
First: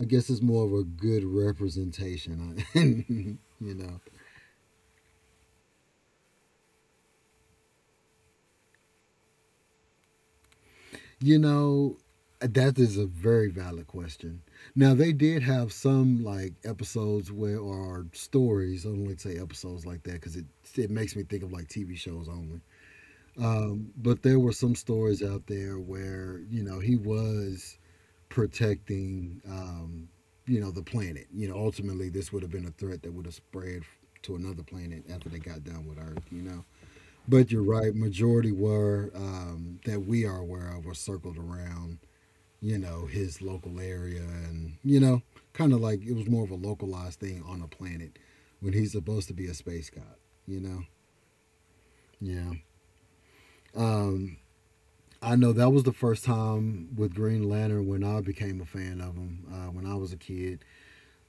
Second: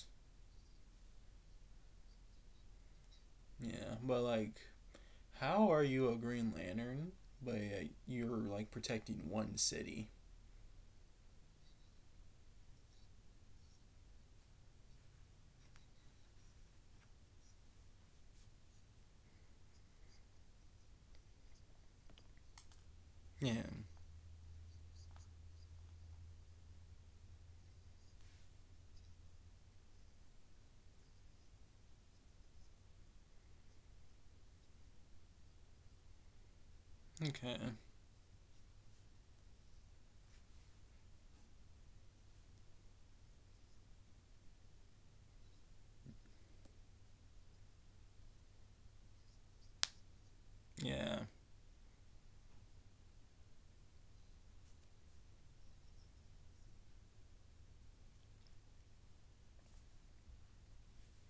Speaker 1: I guess it's more of a good representation.
Speaker 2: Yeah. But like how are you a Green Lantern? But you're like protecting one city.
Speaker 1: You know, that is a very valid question. Now they did have some like episodes where or stories. I don't like to say episodes like that because it makes me think of like TV shows only.
Speaker 2: Yeah.
Speaker 1: But there were some stories out there where he was protecting, the planet. Ultimately this would have been a threat that would have spread to another planet after they got done with Earth. But
Speaker 2: Okay.
Speaker 1: you're right. Majority were that we are aware of were circled around. You know, his local area, and kind of like it was more of a localized thing on a planet when he's supposed to be a space god. You know,
Speaker 2: Yeah.
Speaker 1: yeah. Um, I know that was the first time with Green Lantern when I became a fan of him when I was a kid.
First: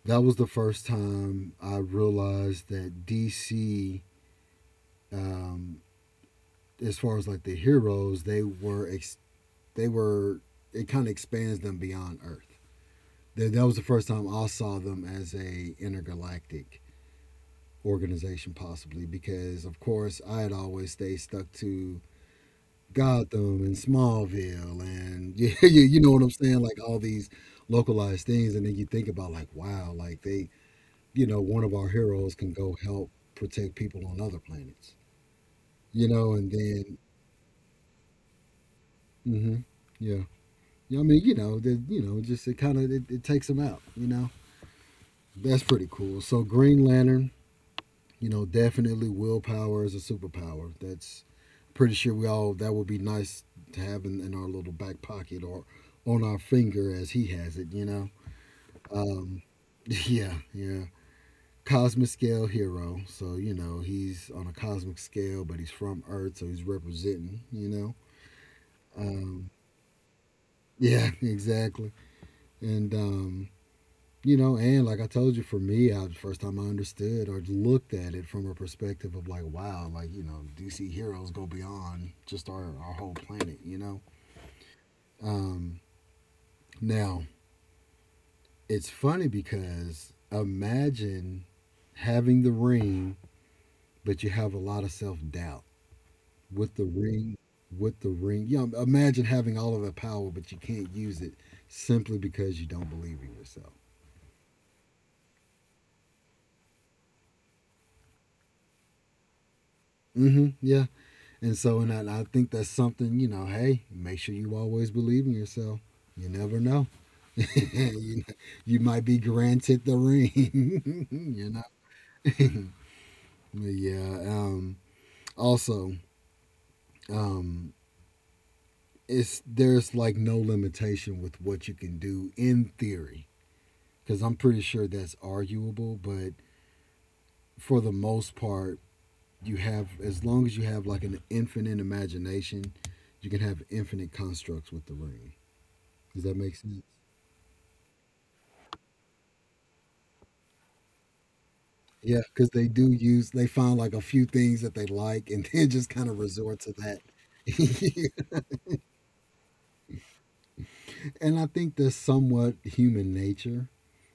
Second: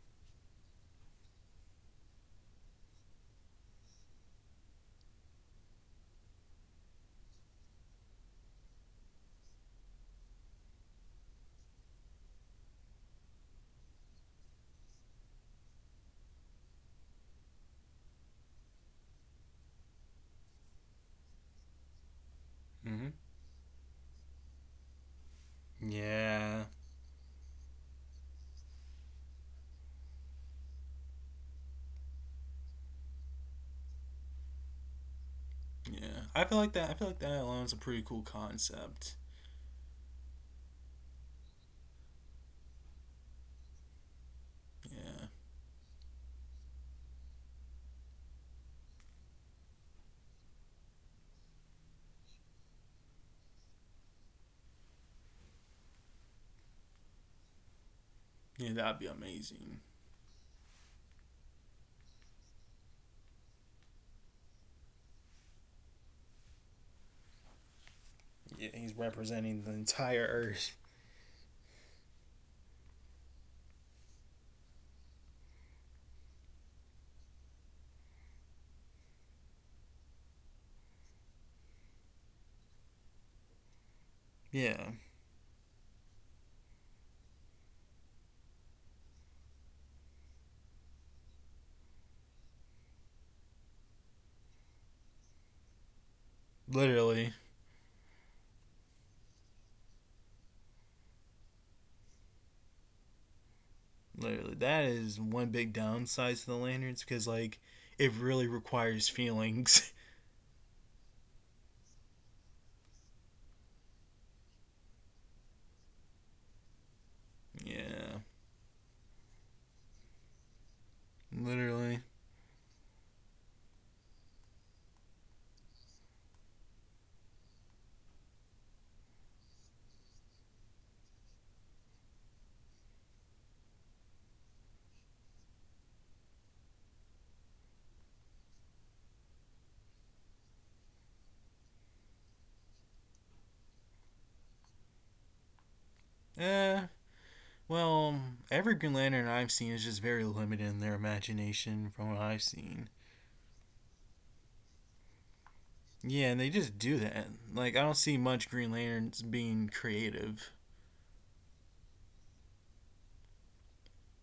Speaker 1: That was the first time I realized that DC, um, as far as like the heroes, they were it kind of expands them beyond Earth. That was the first time I saw them as a intergalactic organization, possibly because of course I had always stayed stuck to
Speaker 2: Hmm.
Speaker 1: Gotham and Smallville and yeah, yeah, you know what I'm saying?
Speaker 2: Yeah.
Speaker 1: Like all these localized things, and then you think about like, wow, like they, one of our heroes can go help protect people on other planets,
Speaker 2: Yeah. I
Speaker 1: and
Speaker 2: feel like that. I
Speaker 1: then,
Speaker 2: feel like that alone is a pretty cool concept.
Speaker 1: hmm yeah, yeah. I mean, that just it kind of it takes them out.
Speaker 2: Yeah.
Speaker 1: That's pretty cool. So Green Lantern, definitely willpower is a superpower. That's pretty sure we all that would be nice to have in our little back pocket or on our finger as he has it.
Speaker 2: Yeah, that'd be
Speaker 1: Um,
Speaker 2: amazing.
Speaker 1: yeah, yeah. Cosmic scale hero. So, he's on a cosmic scale, but he's from Earth, so he's representing.
Speaker 2: Yeah, he's
Speaker 1: Um,
Speaker 2: representing the entire Earth.
Speaker 1: yeah, exactly. And, um, and like I told you, for me, the first time I understood or looked at it from a perspective of like, wow, like, DC heroes go beyond just our whole planet.
Speaker 2: Yeah,
Speaker 1: Um, Now, it's funny because imagine having the ring but you have a lot of self doubt with the
Speaker 2: literally,
Speaker 1: ring. With the ring, imagine having all of that power, but you can't use it simply because you don't believe in yourself.
Speaker 2: literally. That is one big downside to the lanterns because like it really requires feelings.
Speaker 1: Yeah, and so and I think that's something. Hey, make sure you always believe in yourself. You never know.
Speaker 2: yeah,
Speaker 1: you, you might be granted the ring.
Speaker 2: literally.
Speaker 1: Know. But yeah. Also, um, it's there's like no limitation with what you can do in theory. Because I'm pretty sure that's arguable. But for the most part, you have as long as you have like an infinite imagination, you can have infinite constructs with the ring. Does that make
Speaker 2: Eh.
Speaker 1: sense?
Speaker 2: Well, every Green Lantern I've seen is just very limited in their imagination from what
Speaker 1: Yeah,
Speaker 2: I've
Speaker 1: because they
Speaker 2: seen.
Speaker 1: do use they find like a few things that they like and then just kind of
Speaker 2: Yeah, and they
Speaker 1: resort
Speaker 2: just
Speaker 1: to
Speaker 2: do
Speaker 1: that.
Speaker 2: that. Like I don't see much Green Lanterns being creative.
Speaker 1: And I think that's somewhat human nature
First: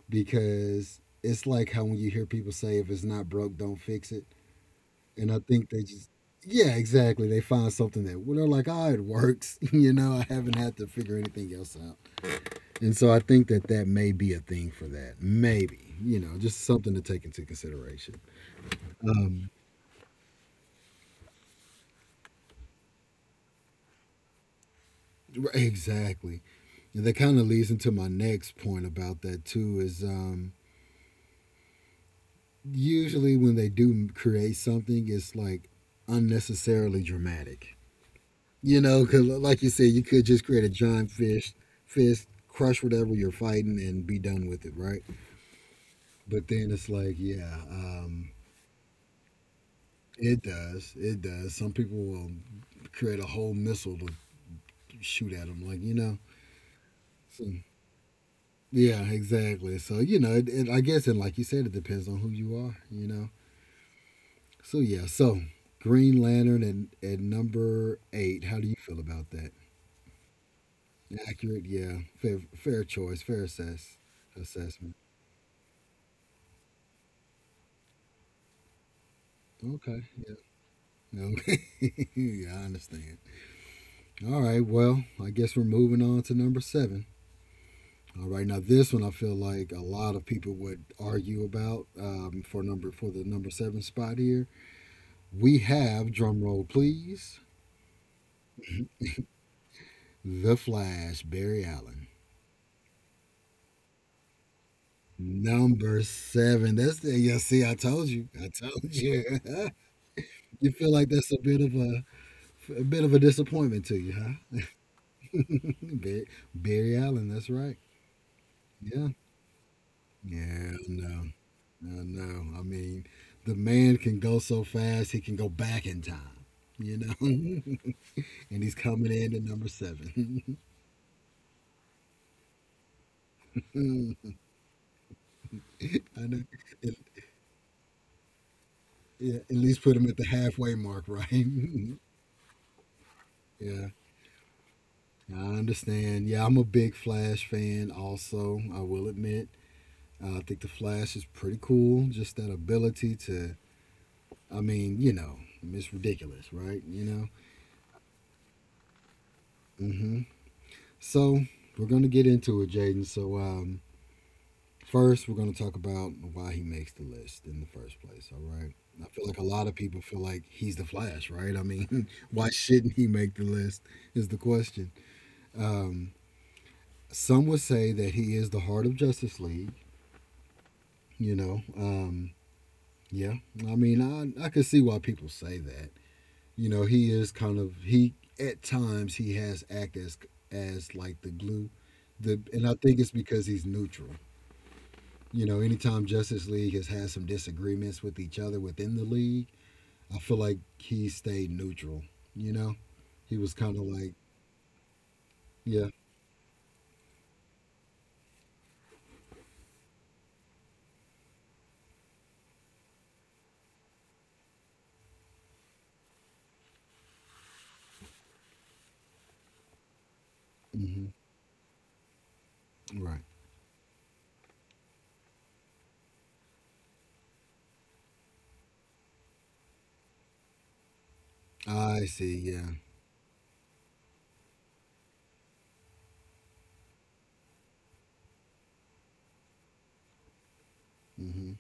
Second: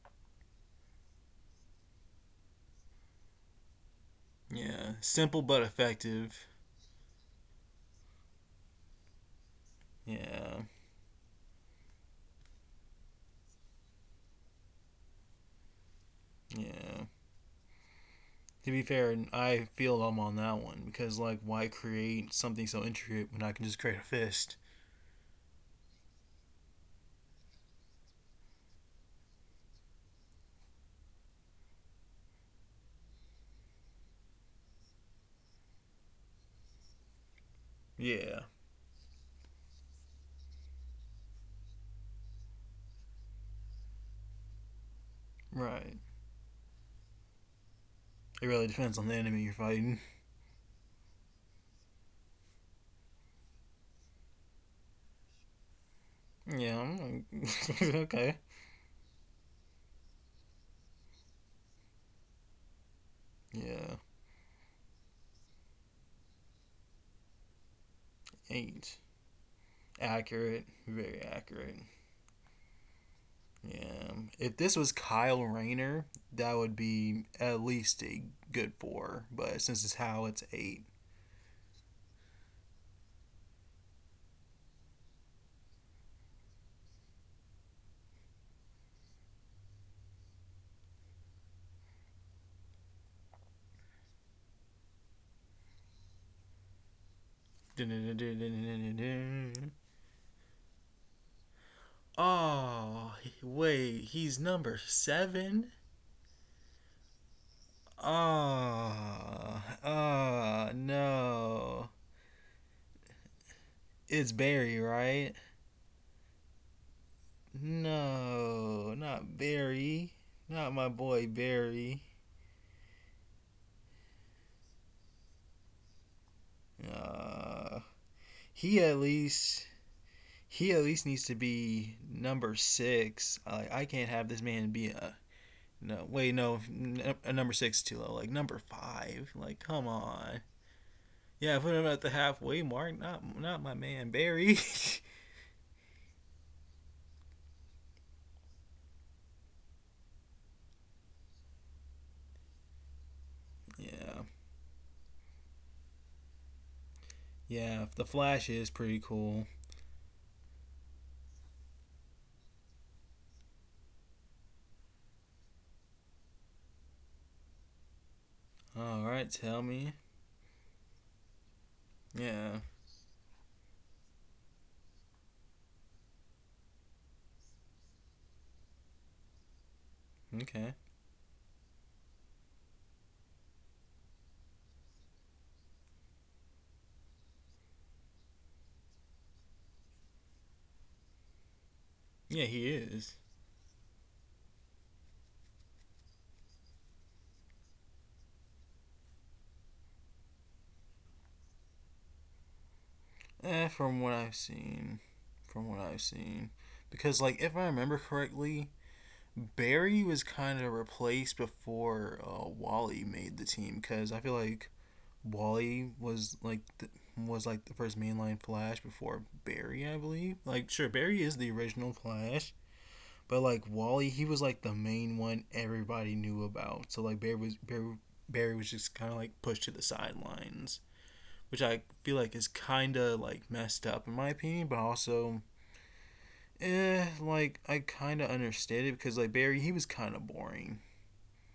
Speaker 1: because it's like how when you hear people say if it's not broke, don't fix it.
Speaker 2: Yeah,
Speaker 1: And I
Speaker 2: simple but
Speaker 1: think they just
Speaker 2: effective.
Speaker 1: yeah, exactly. They find something that well, they're like, ah, it works. I haven't
Speaker 2: Yeah,
Speaker 1: had to figure anything else out, and so I think that that may be a thing for that. Maybe just something to
Speaker 2: yeah.
Speaker 1: take into consideration.
Speaker 2: To be fair, I feel I'm on that one because why create something so intricate when I can just create a fist?
Speaker 1: Right, exactly, and that kind of leads into my next point about that too. Is usually when they do create something, it's like unnecessarily dramatic.
Speaker 2: Yeah,
Speaker 1: You know, because like you said, you could just create a giant fist, crush whatever you're fighting, and be done with it, right?
Speaker 2: right.
Speaker 1: But then it's like, yeah,
Speaker 2: It really depends on the enemy you're fighting.
Speaker 1: it does, it does. Some people will create a whole missile to shoot at them, like.
Speaker 2: Yeah, I'm
Speaker 1: So,
Speaker 2: like, okay.
Speaker 1: yeah, exactly. So it, I guess, and like you said, it depends on who you are.
Speaker 2: Yeah,
Speaker 1: So yeah, so Green Lantern and at number eight, how do you
Speaker 2: eight.
Speaker 1: feel about that?
Speaker 2: Accurate, very
Speaker 1: Accurate,
Speaker 2: accurate.
Speaker 1: yeah, fair, fair choice, fair
Speaker 2: Yeah. If this was
Speaker 1: assessment.
Speaker 2: Kyle Rayner, that would be at least a good four. But since it's
Speaker 1: Okay.
Speaker 2: Hal, it's eight.
Speaker 1: Yeah. Okay. yeah, I understand. All right. Well, I guess we're moving on to number seven. All right. Now this one, I feel like a lot of people would argue about for number for the number seven spot here. We have drum roll, please. The Flash, Barry Allen.
Speaker 2: Oh, wait, he's number seven?
Speaker 1: Number seven. That's the Yeah. See, I told you. I told you.
Speaker 2: Oh,
Speaker 1: You
Speaker 2: oh,
Speaker 1: feel like that's a bit of
Speaker 2: no.
Speaker 1: a a bit of a disappointment to you,
Speaker 2: It's
Speaker 1: huh?
Speaker 2: Barry, right?
Speaker 1: Barry, Barry Allen. That's right.
Speaker 2: No,
Speaker 1: Yeah.
Speaker 2: not Barry.
Speaker 1: Yeah.
Speaker 2: Not my
Speaker 1: No.
Speaker 2: boy
Speaker 1: I
Speaker 2: Barry.
Speaker 1: know. I mean, the man can go so fast, he can go back in time.
Speaker 2: Uh,
Speaker 1: And he's
Speaker 2: he at
Speaker 1: coming in at number
Speaker 2: least
Speaker 1: seven.
Speaker 2: needs to be number six. I can't have this man be a no.
Speaker 1: I
Speaker 2: Wait,
Speaker 1: know.
Speaker 2: no,
Speaker 1: At,
Speaker 2: a number six is too low. Like number five.
Speaker 1: yeah, at
Speaker 2: Like
Speaker 1: least
Speaker 2: come
Speaker 1: put him at the
Speaker 2: on.
Speaker 1: halfway mark, right?
Speaker 2: Yeah, put him at the halfway mark. Not my
Speaker 1: Yeah,
Speaker 2: man Barry.
Speaker 1: I understand. Yeah, I'm a big Flash fan, also, I will admit. I think the Flash is pretty cool. Just that ability to,
Speaker 2: yeah,
Speaker 1: it's ridiculous, right?
Speaker 2: yeah. The Flash is pretty cool.
Speaker 1: Hmm. So, we're going to get into it, Jaden. First, we're going to talk about why he makes the list in the first place. All right. I
Speaker 2: All
Speaker 1: feel
Speaker 2: right,
Speaker 1: like a lot
Speaker 2: tell
Speaker 1: of
Speaker 2: me.
Speaker 1: people feel like he's the Flash, right? I mean, why
Speaker 2: Yeah.
Speaker 1: shouldn't he make the list? Is the question. Um, some would say that he is the heart of Justice League.
Speaker 2: Okay.
Speaker 1: You know, um, yeah. I mean, I could see why people say that. You know, he is kind of he at times he has act as like the glue. The
Speaker 2: Yeah,
Speaker 1: and I
Speaker 2: he
Speaker 1: think it's
Speaker 2: is.
Speaker 1: because he's neutral. You know, anytime Justice League has had some disagreements with each other within the league, I feel like he stayed neutral. You know, he was kind of
Speaker 2: From
Speaker 1: like,
Speaker 2: what I've seen, from what
Speaker 1: yeah.
Speaker 2: I've seen, because if I remember correctly, Barry was kind of replaced before Wally made the team because I feel like Wally was like the first mainline Flash before Barry, I believe. Like, sure,
Speaker 1: Hmm.
Speaker 2: Barry is the original Flash,
Speaker 1: Right.
Speaker 2: but like Wally, he was like the main one everybody knew about. So like Barry was Barry, Barry was just kind of like pushed to the sidelines, which I
Speaker 1: I
Speaker 2: feel
Speaker 1: see.
Speaker 2: like is
Speaker 1: Yeah.
Speaker 2: kind of like messed up in my opinion, but also. Like I kind of understand it because like Barry, he was kind of boring.
Speaker 1: Hmm.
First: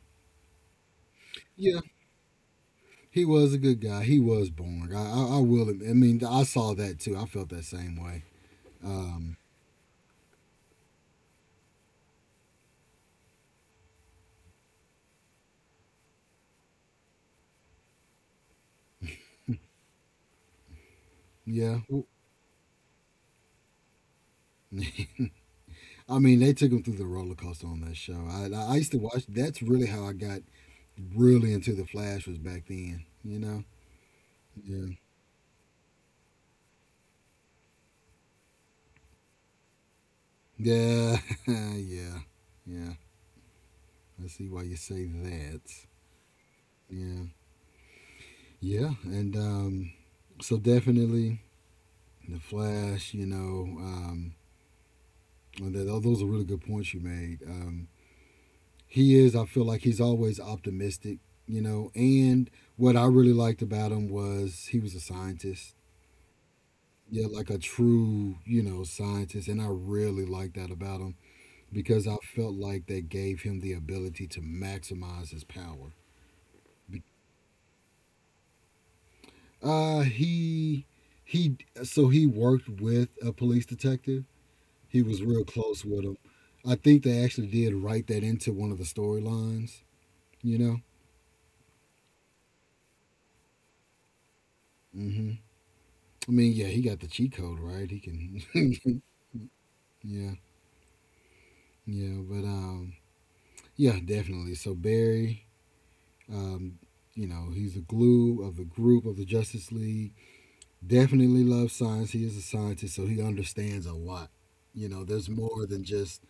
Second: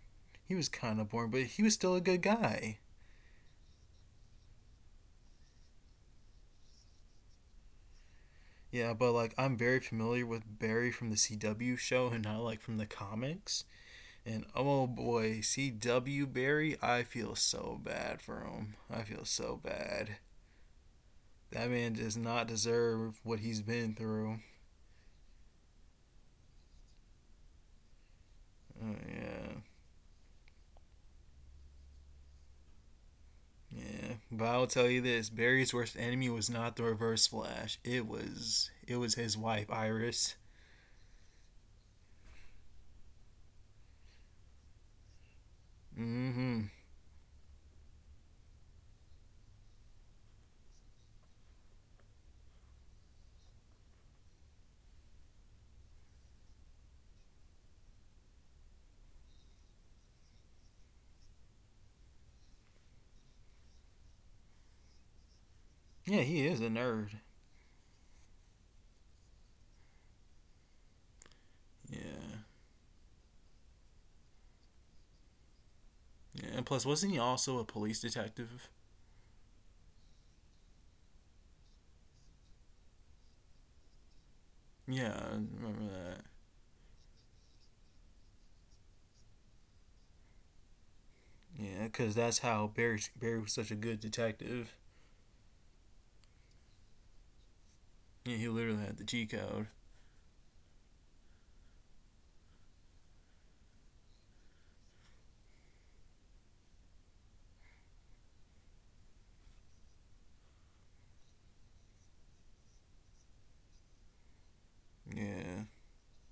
Speaker 2: He was kind of boring, but he was
Speaker 1: Yeah,
Speaker 2: still a good guy.
Speaker 1: he was a good guy. He was born. I will. Admit— I mean, I saw that too. I felt that same way.
Speaker 2: Yeah, but like I'm very familiar with Barry from the CW show and not like from the comics. And oh boy, CW Barry, I feel so bad for him. I feel so bad. That
Speaker 1: Yeah.
Speaker 2: man
Speaker 1: W—
Speaker 2: does not deserve what he's been through.
Speaker 1: I mean, they took him through the roller coaster on that show. I used
Speaker 2: Oh,
Speaker 1: to watch.
Speaker 2: yeah.
Speaker 1: That's really how I got really into the Flash was back then. You know.
Speaker 2: Yeah, but I'll tell
Speaker 1: Yeah.
Speaker 2: you this: Barry's worst enemy was not the Reverse Flash. It was his wife, Iris.
Speaker 1: Yeah, yeah, yeah. I see why you say that.
Speaker 2: Mm-hmm.
Speaker 1: Yeah, yeah, and so definitely the Flash. You know, and that, oh, those are really good points you made. He is. I feel like he's always optimistic. You know, and what I really liked about him was he was a scientist.
Speaker 2: Yeah, he is a nerd.
Speaker 1: Yeah, like a true, you know, scientist, and I really liked that about him because I
Speaker 2: Yeah.
Speaker 1: felt like that gave him the ability to maximize his power.
Speaker 2: Yeah, and plus, wasn't he also a police detective?
Speaker 1: He he. So he worked with a police detective. He
Speaker 2: Yeah,
Speaker 1: was
Speaker 2: I
Speaker 1: real
Speaker 2: remember
Speaker 1: close with him.
Speaker 2: that.
Speaker 1: I think they actually did write that into one of the storylines. You know.
Speaker 2: Yeah, because that's how Barry was such a good detective.
Speaker 1: Hmm. I mean, yeah, he got the cheat code, right? He
Speaker 2: Yeah, he literally had the
Speaker 1: can.
Speaker 2: G code.
Speaker 1: yeah, yeah, but yeah, definitely. So Barry, um, you know, he's the glue of the group of the Justice League. Definitely loves science. He is a scientist, so he understands a lot. You know, there's
Speaker 2: Yeah,
Speaker 1: more than just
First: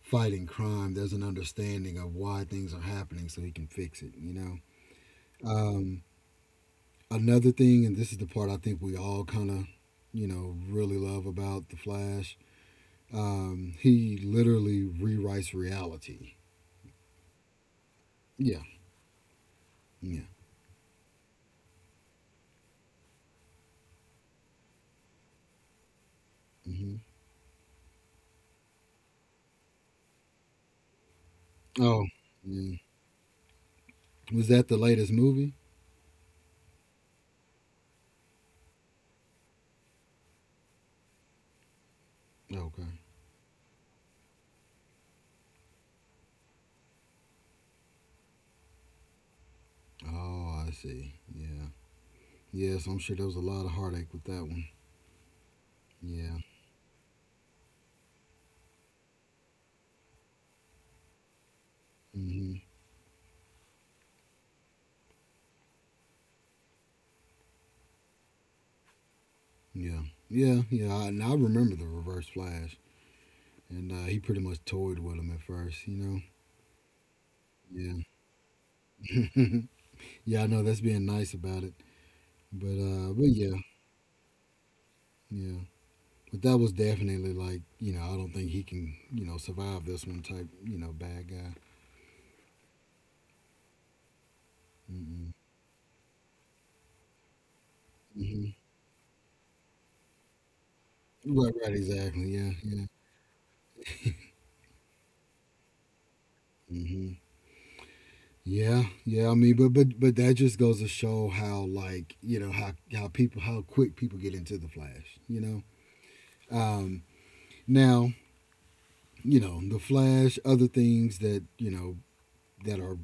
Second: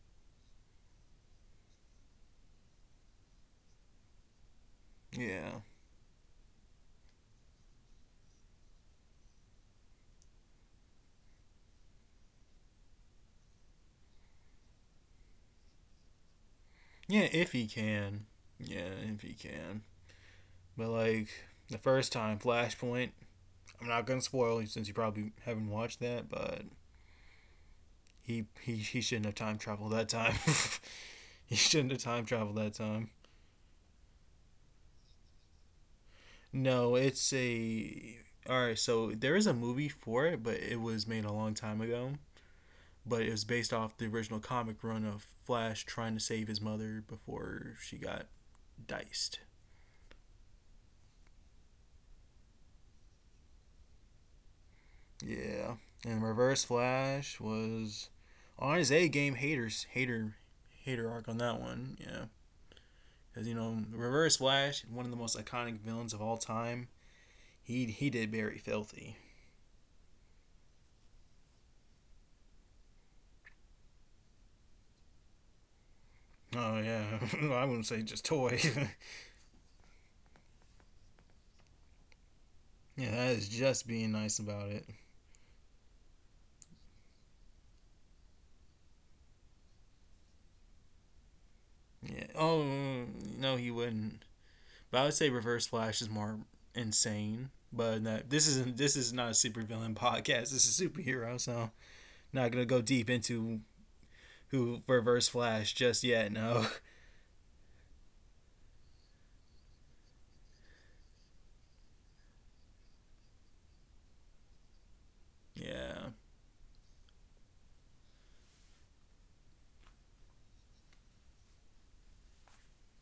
Speaker 1: fighting crime, there's an understanding of why things are happening so he can fix it, you know?
Speaker 2: yeah,
Speaker 1: Um, another thing, and this is the part I think we all kind of, you know, really love about The Flash, he literally rewrites reality.
Speaker 2: yeah. If he can,
Speaker 1: Yeah,
Speaker 2: yeah, if he can.
Speaker 1: yeah.
Speaker 2: But like the first time, Flashpoint. I'm not gonna spoil you since you probably haven't watched that, but
Speaker 1: Hmm.
Speaker 2: he shouldn't have time traveled that time. he shouldn't
Speaker 1: Oh,
Speaker 2: have time traveled
Speaker 1: yeah.
Speaker 2: that time.
Speaker 1: Was that the latest movie?
Speaker 2: No, it's a. All right, so there is a movie for it, but it was made a long time ago.
Speaker 1: Okay.
Speaker 2: But it was based off the original comic run of Flash trying to save his mother before she got diced.
Speaker 1: Oh, I see. Yeah. Yes, I'm sure there was a lot of heartache with that one.
Speaker 2: Yeah, and
Speaker 1: Yeah.
Speaker 2: Reverse Flash was on his A game. Haters, hater, hater arc on that one. Yeah,
Speaker 1: Hmm.
Speaker 2: because you know Reverse Flash, one of the most iconic villains of all time. He did very filthy.
Speaker 1: Yeah. Yeah. Yeah. I, and I remember the Reverse Flash. And he pretty much toyed with him at first, you know.
Speaker 2: Oh yeah, I wouldn't
Speaker 1: Yeah,
Speaker 2: say just toy.
Speaker 1: yeah, I know that's being nice about it, but
Speaker 2: yeah,
Speaker 1: uh,
Speaker 2: that
Speaker 1: but
Speaker 2: is
Speaker 1: yeah,
Speaker 2: just being nice about it.
Speaker 1: yeah, but that was definitely like you know I don't think he can you know survive this one type you know bad guy.
Speaker 2: Yeah. Oh mm, no, he wouldn't. But I would say
Speaker 1: Mm-mm.
Speaker 2: Reverse Flash is more insane. But that
Speaker 1: Hmm.
Speaker 2: this isn't. This is not a supervillain podcast. This is a superhero.
Speaker 1: Right,
Speaker 2: So
Speaker 1: right, exactly.
Speaker 2: not
Speaker 1: Yeah,
Speaker 2: gonna go
Speaker 1: yeah.
Speaker 2: deep into who Reverse Flash just yet. No.
Speaker 1: Hmm. Yeah, yeah. I mean, but that just goes to show how like you know how people how quick people get into the Flash. You
Speaker 2: Yeah.
Speaker 1: know. Um. Now you know the Flash. Other things that you know that are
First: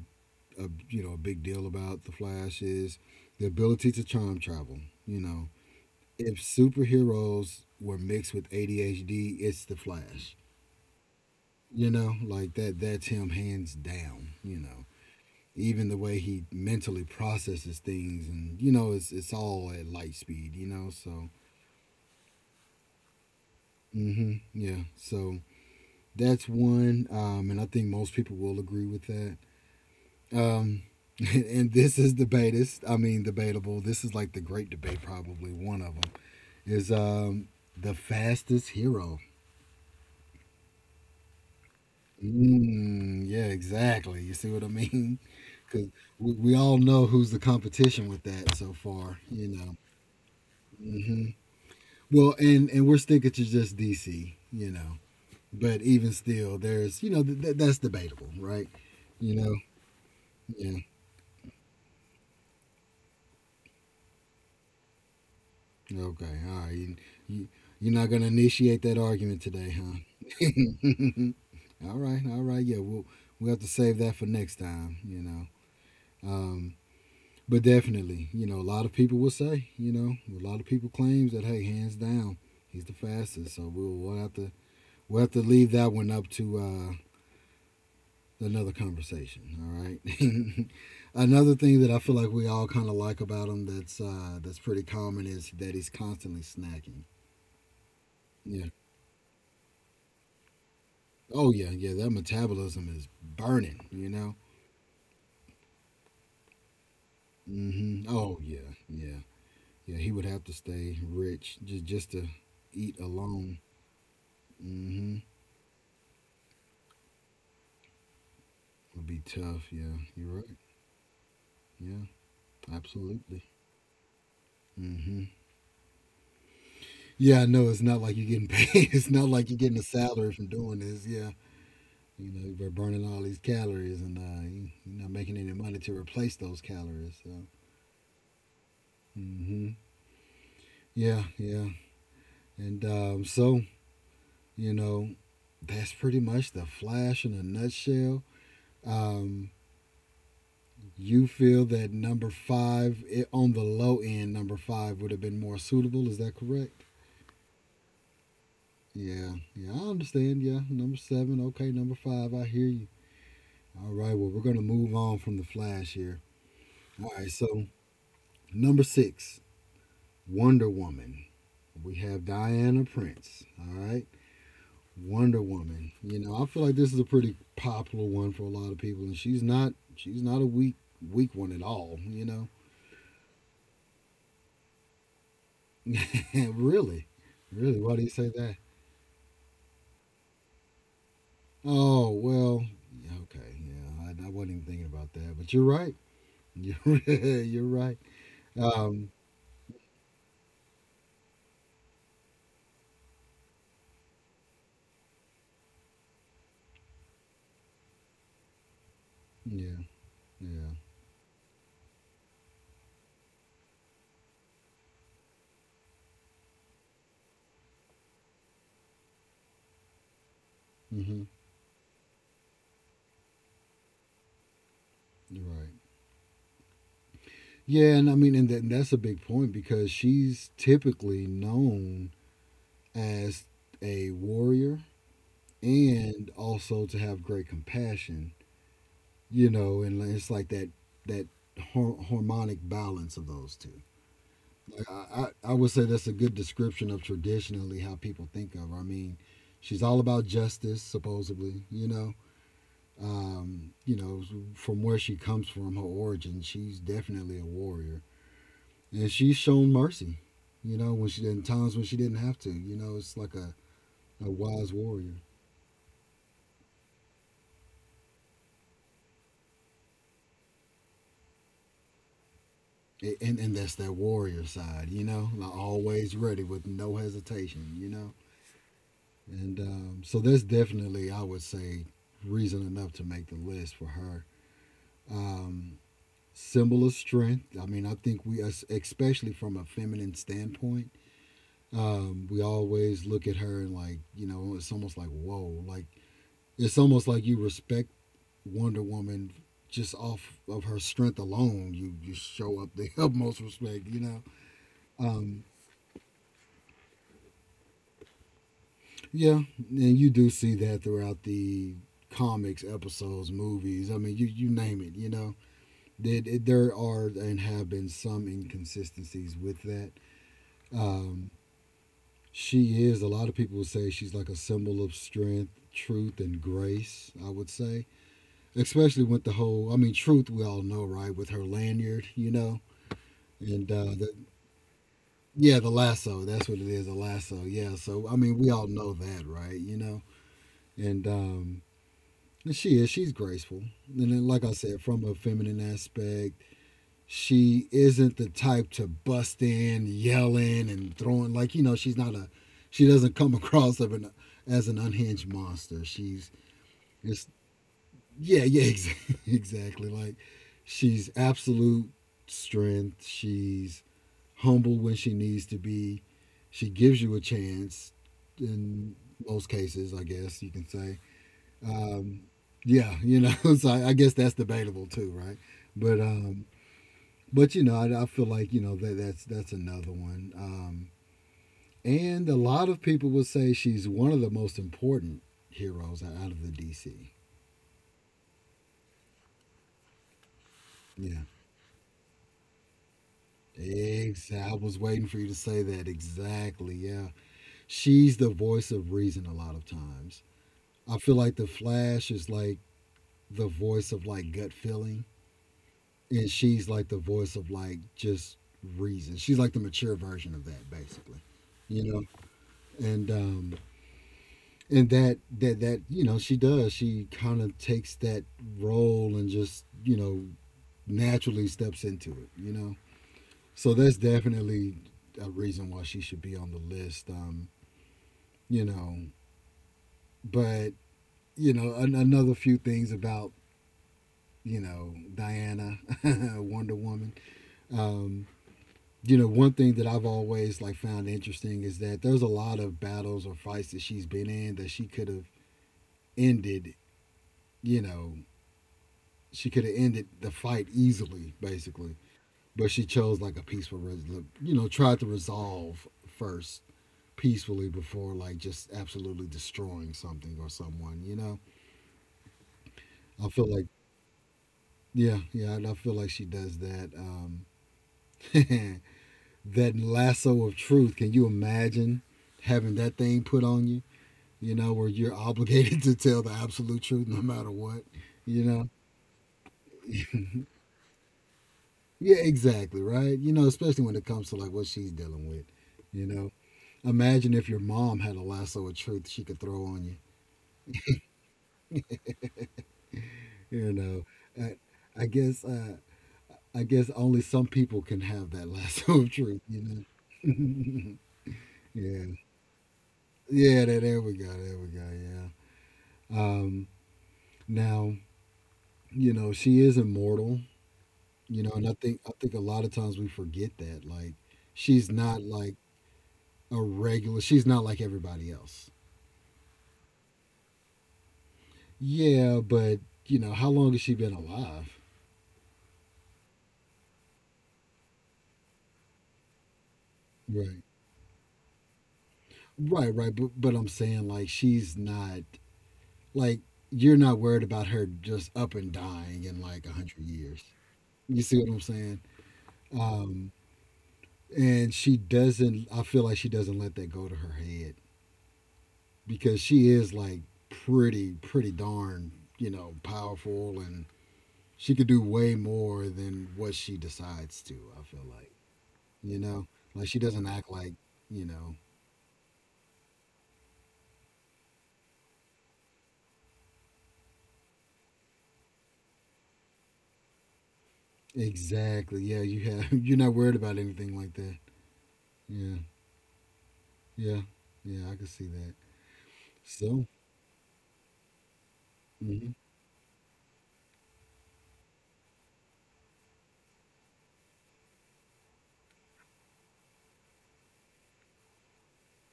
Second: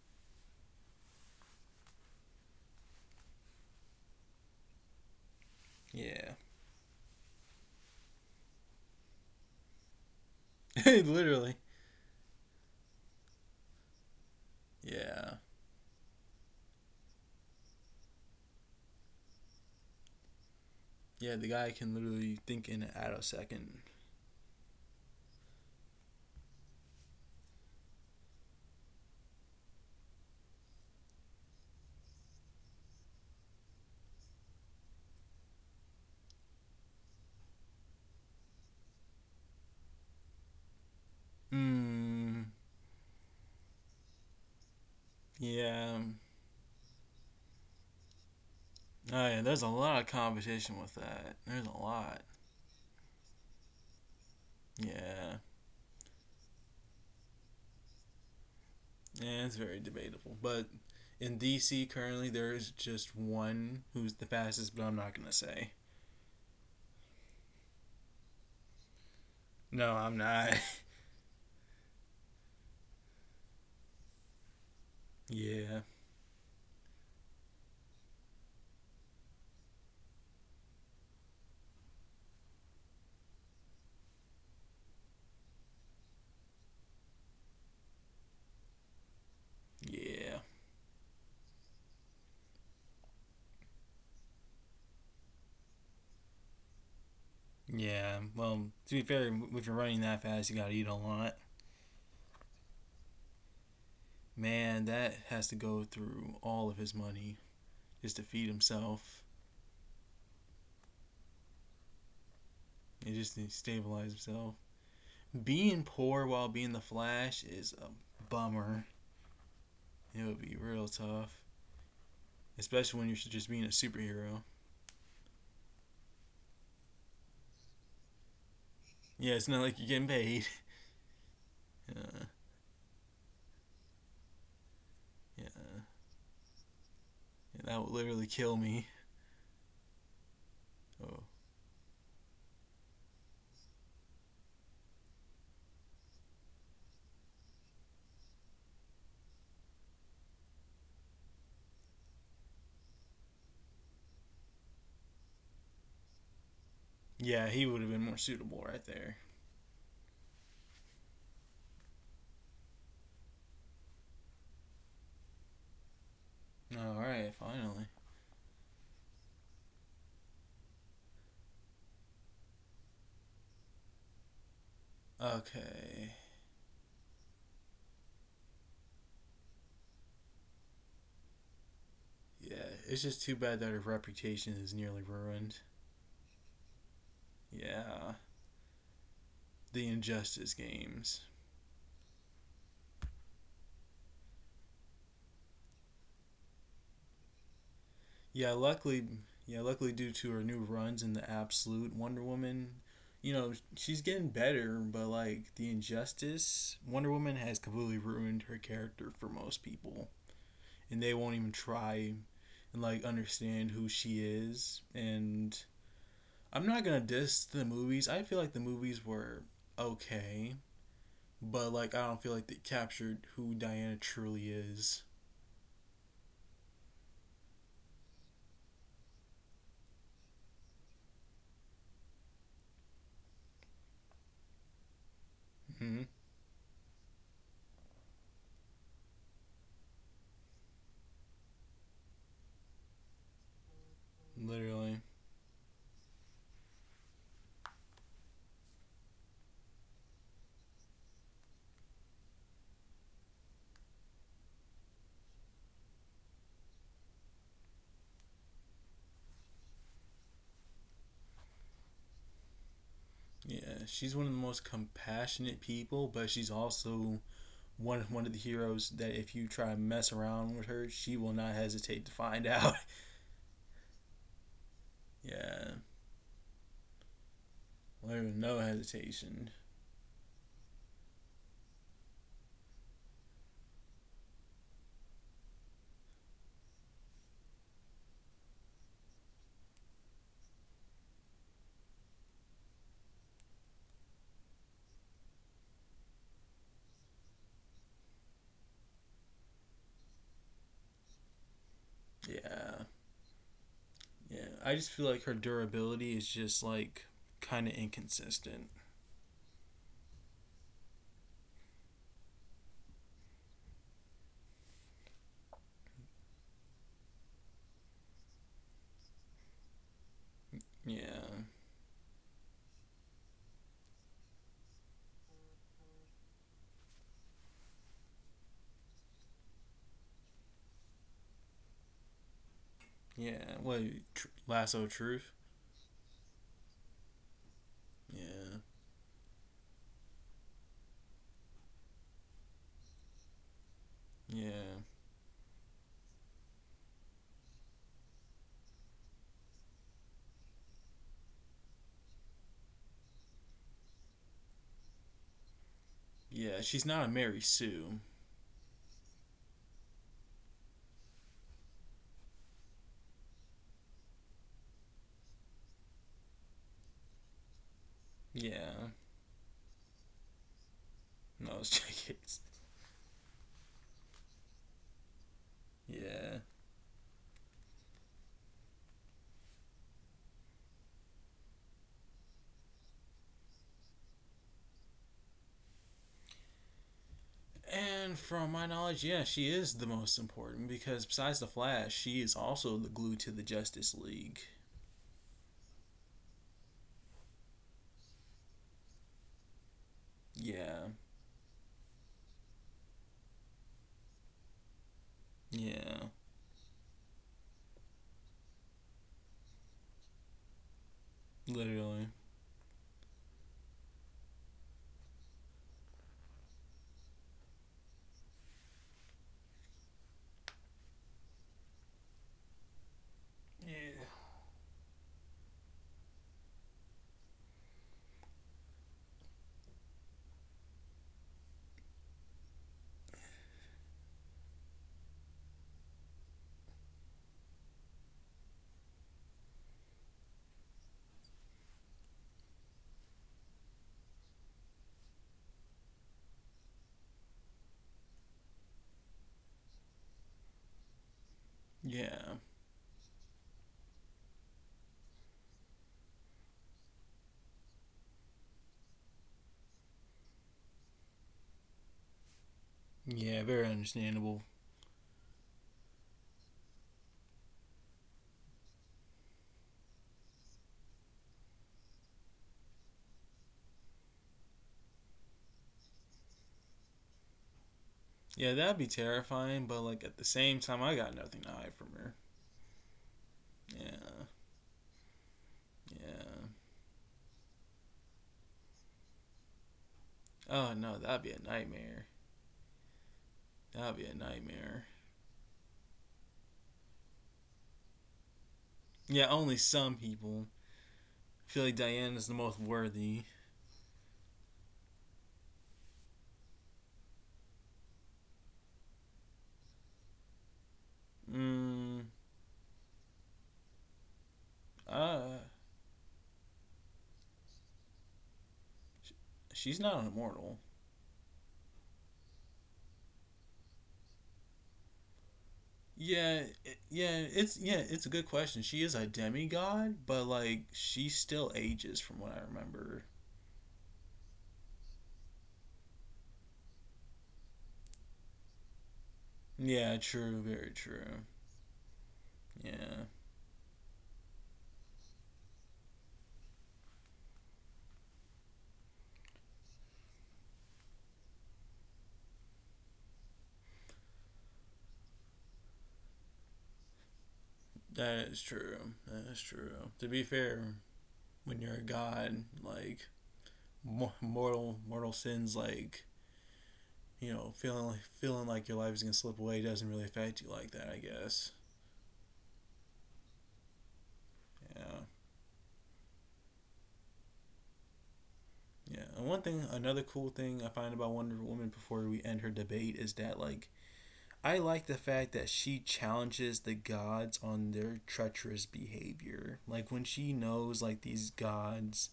Speaker 1: a you know a big deal about the Flash is the ability to time travel. You know,
Speaker 2: Yeah.
Speaker 1: if superheroes were mixed with ADHD, it's the Flash.
Speaker 2: literally.
Speaker 1: You know, like that's him hands down. You know,
Speaker 2: Yeah.
Speaker 1: even the way he mentally processes things, and you know, it's all at light speed. You know, so
Speaker 2: Yeah. The guy can literally think in at a second.
Speaker 1: mm-hmm, yeah, so that's one, and I think most people will agree with that. Um, and this is debatist. I mean, debatable. This is like the great debate, probably one of them is the fastest hero.
Speaker 2: Hmm.
Speaker 1: Mm, yeah, exactly. You see what I mean? Because
Speaker 2: Yeah.
Speaker 1: we all know who's the competition with that so far.
Speaker 2: Oh yeah.
Speaker 1: You
Speaker 2: There's a
Speaker 1: know.
Speaker 2: lot of competition with
Speaker 1: Hmm.
Speaker 2: that. There's a lot.
Speaker 1: Well, and we're sticking to just DC. You know,
Speaker 2: Yeah.
Speaker 1: but even still, there's you know that's debatable, right? You
Speaker 2: Yeah,
Speaker 1: know.
Speaker 2: it's very debatable. But
Speaker 1: Yeah.
Speaker 2: in DC currently, there is just one who's the fastest, but I'm not gonna say.
Speaker 1: Okay, all right. You, you're not going to initiate that argument today,
Speaker 2: No, I'm
Speaker 1: huh?
Speaker 2: not.
Speaker 1: All right, all right. Yeah, we'll have to save that for next time, you know.
Speaker 2: Yeah,
Speaker 1: Um, but definitely, you know, a lot of people will say, you know, a lot of people claims that, hey, hands down, he's the fastest. So we'll have to leave that one up to another conversation, all
Speaker 2: yeah,
Speaker 1: right? Another thing that I feel like we all kind of like about him that's pretty common is that he's constantly snacking.
Speaker 2: yeah. Well,
Speaker 1: Yeah.
Speaker 2: to be fair, if you're running that fast, you gotta eat a lot.
Speaker 1: Oh yeah, yeah. That metabolism is burning. You know.
Speaker 2: Man, that has to go through all of his money
Speaker 1: Hmm.
Speaker 2: just to
Speaker 1: Oh
Speaker 2: feed
Speaker 1: yeah, yeah,
Speaker 2: himself
Speaker 1: yeah. He would have to stay rich just to eat
Speaker 2: and just to
Speaker 1: alone.
Speaker 2: stabilize himself.
Speaker 1: Hmm.
Speaker 2: Being poor while being the Flash is a bummer.
Speaker 1: Would be tough. Yeah,
Speaker 2: It would
Speaker 1: you're
Speaker 2: be
Speaker 1: right.
Speaker 2: real tough,
Speaker 1: Yeah,
Speaker 2: especially when you're
Speaker 1: absolutely.
Speaker 2: just being a superhero.
Speaker 1: Hmm. Yeah, I know. It's not like you're getting paid. It's not
Speaker 2: Yeah, it's
Speaker 1: like you're
Speaker 2: not like
Speaker 1: getting a
Speaker 2: you're getting
Speaker 1: salary
Speaker 2: paid.
Speaker 1: from doing this. Yeah.
Speaker 2: Uh,
Speaker 1: You know, you're burning all these calories and you're not making any money
Speaker 2: Yeah,
Speaker 1: to replace those calories. So,
Speaker 2: yeah, that would literally kill me.
Speaker 1: hmm,
Speaker 2: Oh.
Speaker 1: yeah, yeah. And so, you know, that's pretty much the Flash in a nutshell. Um, you feel that number five, it, on the low end, number five would have been more suitable. Is that correct?
Speaker 2: Yeah, he would have been more suitable right there.
Speaker 1: Yeah, yeah, I understand. Yeah, number seven. Okay, number five. I hear you. All right, well, we're going to move on from the Flash here.
Speaker 2: All
Speaker 1: All right,
Speaker 2: right,
Speaker 1: so
Speaker 2: finally.
Speaker 1: number six, Wonder Woman. We have Diana Prince. All right. Wonder Woman.
Speaker 2: Okay.
Speaker 1: You know, I feel like this is a pretty popular one for a lot of people, and she's not a weak one at all. You know,
Speaker 2: Yeah, it's just too bad that her reputation is nearly ruined.
Speaker 1: really, really. Why do you
Speaker 2: Yeah,
Speaker 1: say that?
Speaker 2: the Injustice games.
Speaker 1: Oh well, yeah, okay, yeah. I wasn't even thinking about that, but you're right. You're right.
Speaker 2: Yeah, luckily,
Speaker 1: Um,
Speaker 2: yeah, luckily due to her new runs in the Absolute Wonder Woman, you know, she's getting better, but like the Injustice, Wonder Woman has completely ruined her character for most
Speaker 1: yeah,
Speaker 2: people.
Speaker 1: yeah.
Speaker 2: And they won't even try and like understand who she is. And I'm not gonna diss the movies. I feel like the movies were okay,
Speaker 1: Hmm.
Speaker 2: but like I don't feel like they captured who Diana truly is.
Speaker 1: You're right. Yeah, and I mean, and, that, and that's a big point because she's typically known as a warrior
Speaker 2: Hmm.
Speaker 1: and also to have great compassion, you know, and like, it's like that harmonic balance of those two. Like I,
Speaker 2: Literally.
Speaker 1: I, I would say that's a good description of traditionally how people think of her. I mean, she's all about justice, supposedly. You know, from where she comes from, her origin, she's definitely a warrior, and she's shown mercy. You know, when she in times when she didn't have to. You know, it's like
Speaker 2: Yeah, she's one
Speaker 1: a
Speaker 2: of the most
Speaker 1: wise warrior.
Speaker 2: compassionate people, but she's also one of the heroes that if you try to mess around with her, she will not hesitate to find out.
Speaker 1: And that's that warrior side, you know, like
Speaker 2: yeah,
Speaker 1: always ready with no hesitation, you know.
Speaker 2: literally no hesitation.
Speaker 1: And so that's definitely, I would say, reason enough to make the list for her. Um, symbol of strength. I mean, I think we, especially from a feminine standpoint, we always look at her and like, you know, it's almost like, whoa, like it's almost like you respect Wonder Woman just off of her strength alone. You show up
Speaker 2: Yeah.
Speaker 1: the utmost respect, you know.
Speaker 2: Yeah, I just feel like her
Speaker 1: Um,
Speaker 2: durability is just like kind of inconsistent.
Speaker 1: Yeah, and you do see that throughout the comics, episodes, movies. I mean, you name it. You know, that there are and have been some inconsistencies with that.
Speaker 2: Yeah,
Speaker 1: Um, she is. A lot of people say she's like a symbol of strength, truth, and grace. I would say, especially with the whole. I mean, truth we all know, right? With her lanyard, you know.
Speaker 2: yeah.
Speaker 1: And
Speaker 2: What tr- Lasso Truth?
Speaker 1: yeah, the lasso. That's what it is, a lasso. Yeah. So I mean, we
Speaker 2: Yeah,
Speaker 1: all know that, right? You know, and and she is. She's graceful. And then, like I
Speaker 2: yeah,
Speaker 1: said, from a feminine aspect, she isn't the type to bust in, yelling, and throwing. Like, you know, she's not a, she doesn't come across of an, as an unhinged monster. She's
Speaker 2: yeah. She's not a
Speaker 1: just,
Speaker 2: Mary Sue.
Speaker 1: yeah, yeah, exactly. Exactly. Like, she's absolute strength. She's humble when she needs to be. She gives you a chance
Speaker 2: Yeah,
Speaker 1: in most cases, I guess you can say
Speaker 2: no, it's
Speaker 1: um,
Speaker 2: JK's.
Speaker 1: yeah, you know, so I guess that's debatable too, right? But
Speaker 2: Yeah,
Speaker 1: um, but you know, I feel like you know that's another one. And a lot of people would say she's one of the most important heroes out of the DC.
Speaker 2: and from my knowledge, yeah, she is the most important because
Speaker 1: Yeah.
Speaker 2: besides the Flash, she is also the glue to the Justice
Speaker 1: Exactly.
Speaker 2: League.
Speaker 1: I was waiting for you to say that. Exactly. Yeah. She's the voice of reason a lot of times.
Speaker 2: Yeah,
Speaker 1: I feel like the Flash is like the voice of like gut feeling.
Speaker 2: yeah,
Speaker 1: And she's like the voice of like just reason. She's like the mature version of that, basically. You
Speaker 2: literally.
Speaker 1: know, and um, and that you know she does. She kind of takes that role and just you know naturally steps into it. You know, so that's
Speaker 2: Yeah,
Speaker 1: definitely a reason why she should be on the list. You know, but another few things about Diana, Wonder Woman. Um, one thing that I've always like found interesting is that there's a lot of battles or fights that she's been in that she could have ended, you know, she could have ended the fight easily, basically.
Speaker 2: yeah,
Speaker 1: But she chose like a peaceful, tried to resolve first peacefully before like just absolutely destroying something or someone, you know? I
Speaker 2: yeah.
Speaker 1: feel
Speaker 2: Very
Speaker 1: like,
Speaker 2: understandable.
Speaker 1: yeah, yeah, and I feel like she does that. That lasso of truth, can you imagine having that thing put on you? Where you're obligated to tell the absolute truth no matter what, you
Speaker 2: Yeah,
Speaker 1: know?
Speaker 2: that'd be terrifying, but like at the same time, I got nothing to hide from her.
Speaker 1: Yeah, exactly, right? Especially when it
Speaker 2: Yeah,
Speaker 1: comes to like what she's dealing with, you know?
Speaker 2: yeah.
Speaker 1: Imagine if your mom had a lasso of truth she could throw on you,
Speaker 2: Oh no, that'd be a nightmare.
Speaker 1: you
Speaker 2: That'd
Speaker 1: know?
Speaker 2: be a
Speaker 1: I,
Speaker 2: nightmare.
Speaker 1: I guess, uh, I guess only some people can have that lasso of
Speaker 2: Yeah,
Speaker 1: truth,
Speaker 2: only
Speaker 1: you
Speaker 2: some people
Speaker 1: know?
Speaker 2: I feel like
Speaker 1: Yeah,
Speaker 2: Diane is the most worthy.
Speaker 1: yeah. There we go. There we go. Yeah. Now she is immortal. And i
Speaker 2: Mm,
Speaker 1: think i think a lot of times we forget that, like, she's not
Speaker 2: uh,
Speaker 1: like a regular, she's not like everybody else.
Speaker 2: sh- she's not an immortal.
Speaker 1: Yeah, but how long has she been alive?
Speaker 2: Yeah, it's a good question. She is a demigod, but
Speaker 1: Right.
Speaker 2: like she still ages from what I remember.
Speaker 1: Right but, I'm saying, like, she's not, like, you're not worried about her just up and dying in like 100
Speaker 2: Yeah,
Speaker 1: years.
Speaker 2: true, very true.
Speaker 1: You see what I'm saying?
Speaker 2: Yeah,
Speaker 1: um and she doesn't I feel like she doesn't let that go to her head, because she is like pretty darn, powerful, and she could do way more than what she decides to. I feel
Speaker 2: that
Speaker 1: like,
Speaker 2: is true.
Speaker 1: you
Speaker 2: That is
Speaker 1: know,
Speaker 2: true.
Speaker 1: like she
Speaker 2: To be
Speaker 1: doesn't act
Speaker 2: fair,
Speaker 1: like, you know,
Speaker 2: when you're a god, like mortal sins, like you know, feeling like your life is gonna slip away doesn't really affect you like that, I guess.
Speaker 1: exactly. Yeah, you have you're not worried about anything like that.
Speaker 2: Yeah,
Speaker 1: Yeah, yeah, yeah. I can see that.
Speaker 2: yeah. And one thing,
Speaker 1: So,
Speaker 2: another cool thing I find about Wonder Woman before we
Speaker 1: hmm.
Speaker 2: end her debate is that like I like the fact that she challenges the gods on their treacherous behavior. Like when she knows like these gods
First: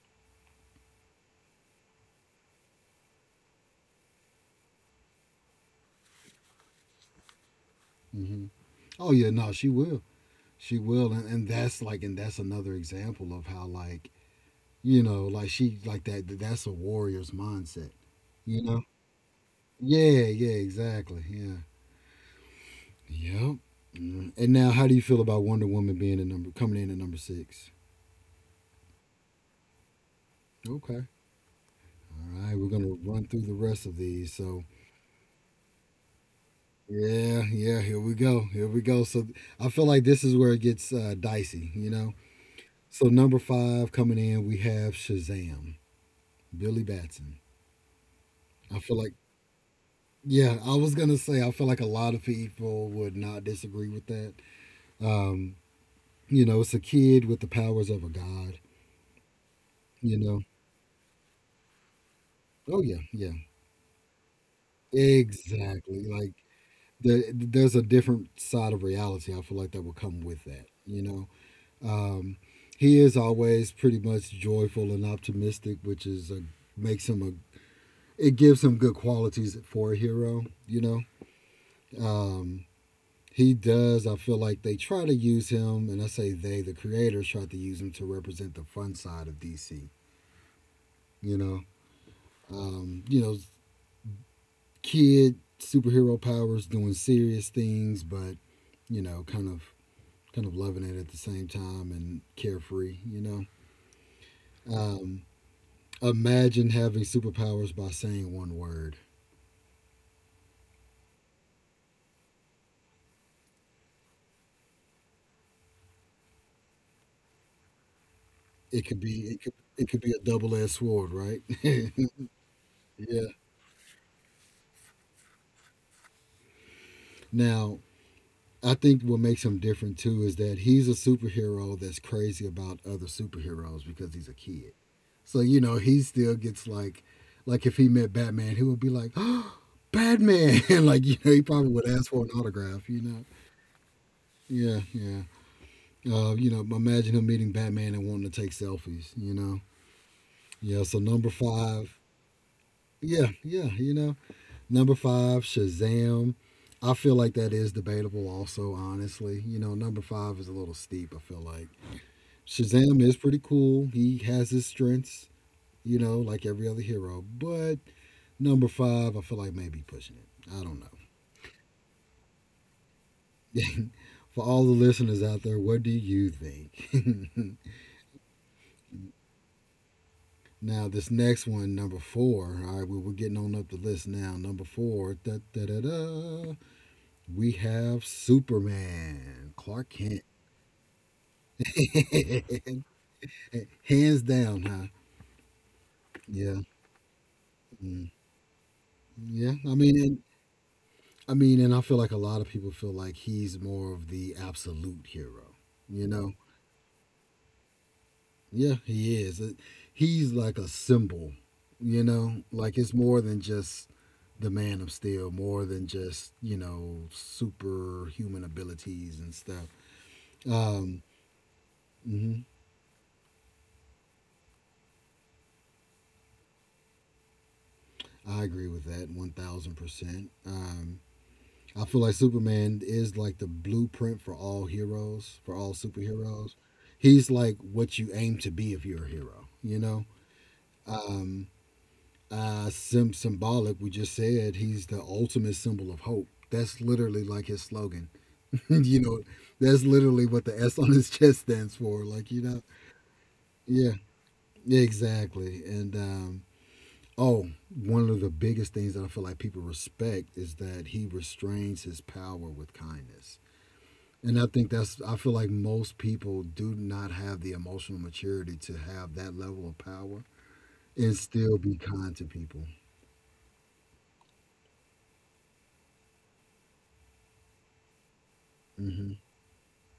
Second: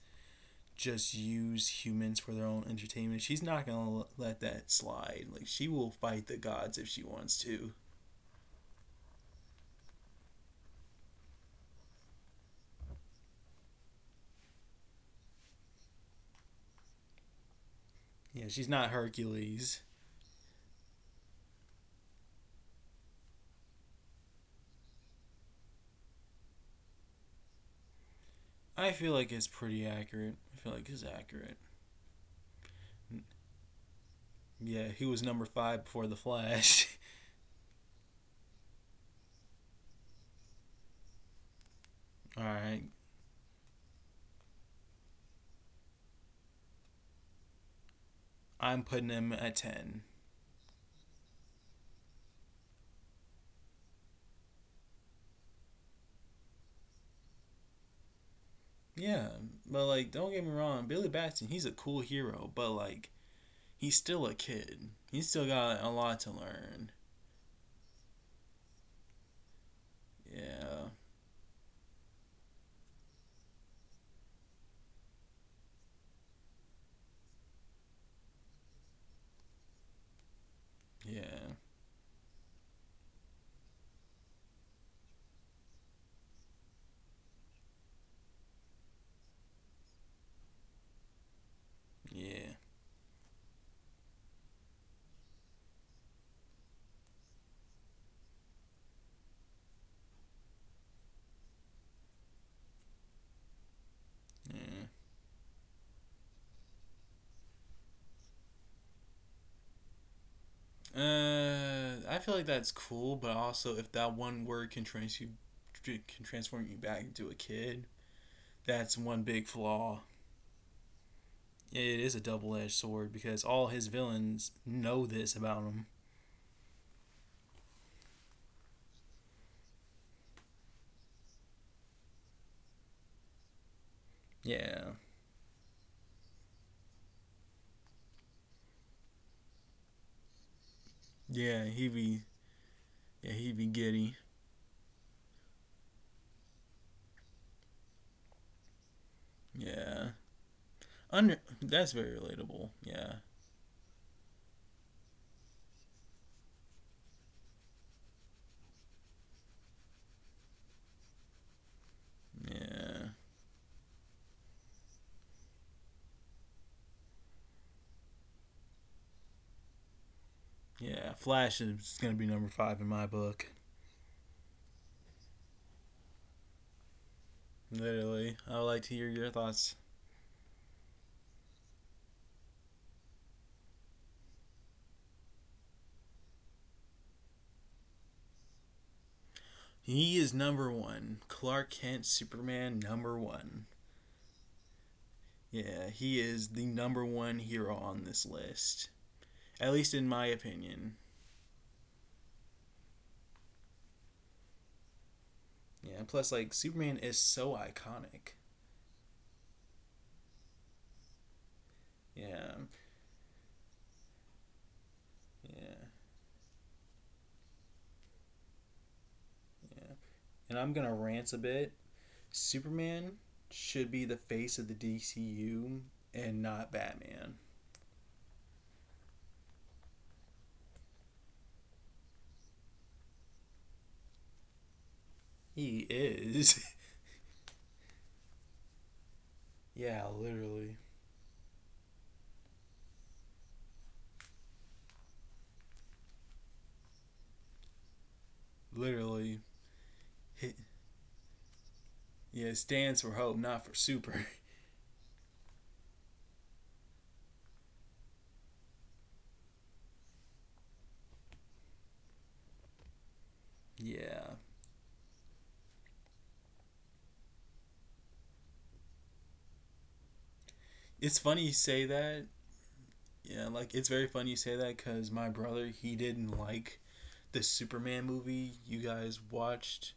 Speaker 2: just use humans for their own entertainment, she's not gonna let that slide. Like she will fight the gods if she wants to.
Speaker 1: Hmm. Oh yeah, no, she will, and that's like, and that's another example of how like, you know, like she like that. That's a warrior's mindset.
Speaker 2: Yeah,
Speaker 1: You
Speaker 2: she's
Speaker 1: know.
Speaker 2: not Hercules.
Speaker 1: Yeah, yeah, exactly. Yeah. Yep. Mm. And now, how do you feel about Wonder Woman being a number coming in at number six?
Speaker 2: I feel like it's pretty accurate. I feel like it's
Speaker 1: Okay.
Speaker 2: accurate.
Speaker 1: All right. We're gonna run through the rest of these. So
Speaker 2: Yeah, he was number five before the Flash.
Speaker 1: yeah, yeah. Here we go. Here we go. So I feel like this is where it gets dicey. You know.
Speaker 2: All right,
Speaker 1: So number five coming in, we have Shazam, Billy Batson. I
Speaker 2: I'm
Speaker 1: feel
Speaker 2: putting
Speaker 1: like,
Speaker 2: him at ten.
Speaker 1: yeah. I was gonna say I feel like a lot of people would not disagree with that. Um, you know, it's a kid with the powers of a god.
Speaker 2: Yeah, but like,
Speaker 1: You
Speaker 2: don't
Speaker 1: know.
Speaker 2: get me wrong, Billy Batson, he's a cool hero, but
Speaker 1: Oh yeah,
Speaker 2: like,
Speaker 1: yeah.
Speaker 2: he's still a kid. He's still got a
Speaker 1: Exactly.
Speaker 2: lot to
Speaker 1: Like,
Speaker 2: learn.
Speaker 1: there's a different side of reality. I feel like that will come with that.
Speaker 2: Yeah,
Speaker 1: You know, he is always pretty much joyful and optimistic, which is a, makes him a, it gives him good qualities for a hero. You know,
Speaker 2: yeah,
Speaker 1: he does. I feel like they try to use him, and I say they, the creators, try to use him to represent the fun side of DC. You know,
Speaker 2: yeah,
Speaker 1: um, you know, kid superhero powers doing serious things, but you know, kind of loving it at the same time and carefree, you know.
Speaker 2: yeah.
Speaker 1: Um, Imagine having superpowers by saying one word.
Speaker 2: I feel like that's cool, but also if that one word can can transform you back into a kid, that's one big
Speaker 1: It
Speaker 2: flaw.
Speaker 1: could be a double-edged sword, right?
Speaker 2: It is a
Speaker 1: Yeah.
Speaker 2: double edged sword because all his villains know this about him.
Speaker 1: Now, I think what makes him different too is that he's a superhero that's crazy about other superheroes because he's a kid.
Speaker 2: Yeah.
Speaker 1: So, you know, he still gets like if he met Batman, he would be like, "Batman!" like, you know, he
Speaker 2: Yeah,
Speaker 1: probably would
Speaker 2: he
Speaker 1: ask
Speaker 2: be
Speaker 1: for an autograph, you know.
Speaker 2: yeah, he be giddy.
Speaker 1: Yeah, yeah. You know, imagine him meeting Batman and wanting to take selfies, you know?
Speaker 2: Yeah.
Speaker 1: Yeah, so number
Speaker 2: Under that's
Speaker 1: five.
Speaker 2: very relatable. Yeah.
Speaker 1: Yeah, yeah, you know. Number five, Shazam. I feel like that is debatable also, honestly. You know, number five is a little steep, I feel like. Shazam
Speaker 2: Yeah.
Speaker 1: is pretty cool. He has his strengths, you know, like every other hero. But number five, I feel like maybe pushing it. I don't know.
Speaker 2: Yeah. Flash is gonna be number five in my book.
Speaker 1: For all the listeners out there, what do you think?
Speaker 2: Literally. I would like to hear your thoughts.
Speaker 1: Now this next one, number four. All right, we're getting on up the list now. Number four, da da da da. We have Superman, Clark
Speaker 2: He
Speaker 1: Kent.
Speaker 2: is number one. Clark Kent Superman number one.
Speaker 1: Hands down, huh?
Speaker 2: Yeah, he is
Speaker 1: Yeah,
Speaker 2: the number one hero on
Speaker 1: mm,
Speaker 2: this list.
Speaker 1: yeah.
Speaker 2: At least in my opinion.
Speaker 1: I mean, and I feel like a lot of people feel like he's more of the absolute hero.
Speaker 2: Yeah,
Speaker 1: You know.
Speaker 2: plus like Superman is so iconic.
Speaker 1: Yeah, he is. It- He's like a symbol, you know?
Speaker 2: Yeah.
Speaker 1: Like it's more than just the man of steel, more than
Speaker 2: Yeah,
Speaker 1: just, you know, superhuman abilities and stuff.
Speaker 2: yeah. And I'm gonna
Speaker 1: Um,
Speaker 2: rant a bit.
Speaker 1: hmm.
Speaker 2: Superman should be the face of the DCU and not Batman.
Speaker 1: I agree with that 1000%. I feel like Superman is like the blueprint for all heroes, for all
Speaker 2: He
Speaker 1: superheroes.
Speaker 2: is.
Speaker 1: He's like what you aim to be if you're a hero, you
Speaker 2: yeah,
Speaker 1: know?
Speaker 2: literally.
Speaker 1: Um, symbolic. We just said he's the ultimate symbol of hope. That's literally like his slogan. You know,
Speaker 2: Literally.
Speaker 1: that's literally what the S on his chest stands for. Like, you
Speaker 2: Yeah, it
Speaker 1: know,
Speaker 2: stands for hope, not for
Speaker 1: yeah,
Speaker 2: super.
Speaker 1: yeah, exactly. And oh, one of the biggest things that I feel like people respect is that he restrains his power with kindness.
Speaker 2: yeah.
Speaker 1: And I think that's, I feel like most people do not have the emotional maturity to have that level of power and
Speaker 2: It's funny you
Speaker 1: still be
Speaker 2: say
Speaker 1: kind to
Speaker 2: that.
Speaker 1: people.
Speaker 2: Yeah, like it's very funny you say that because my brother, he didn't like the Superman movie you
Speaker 1: Hmm.
Speaker 2: guys watched.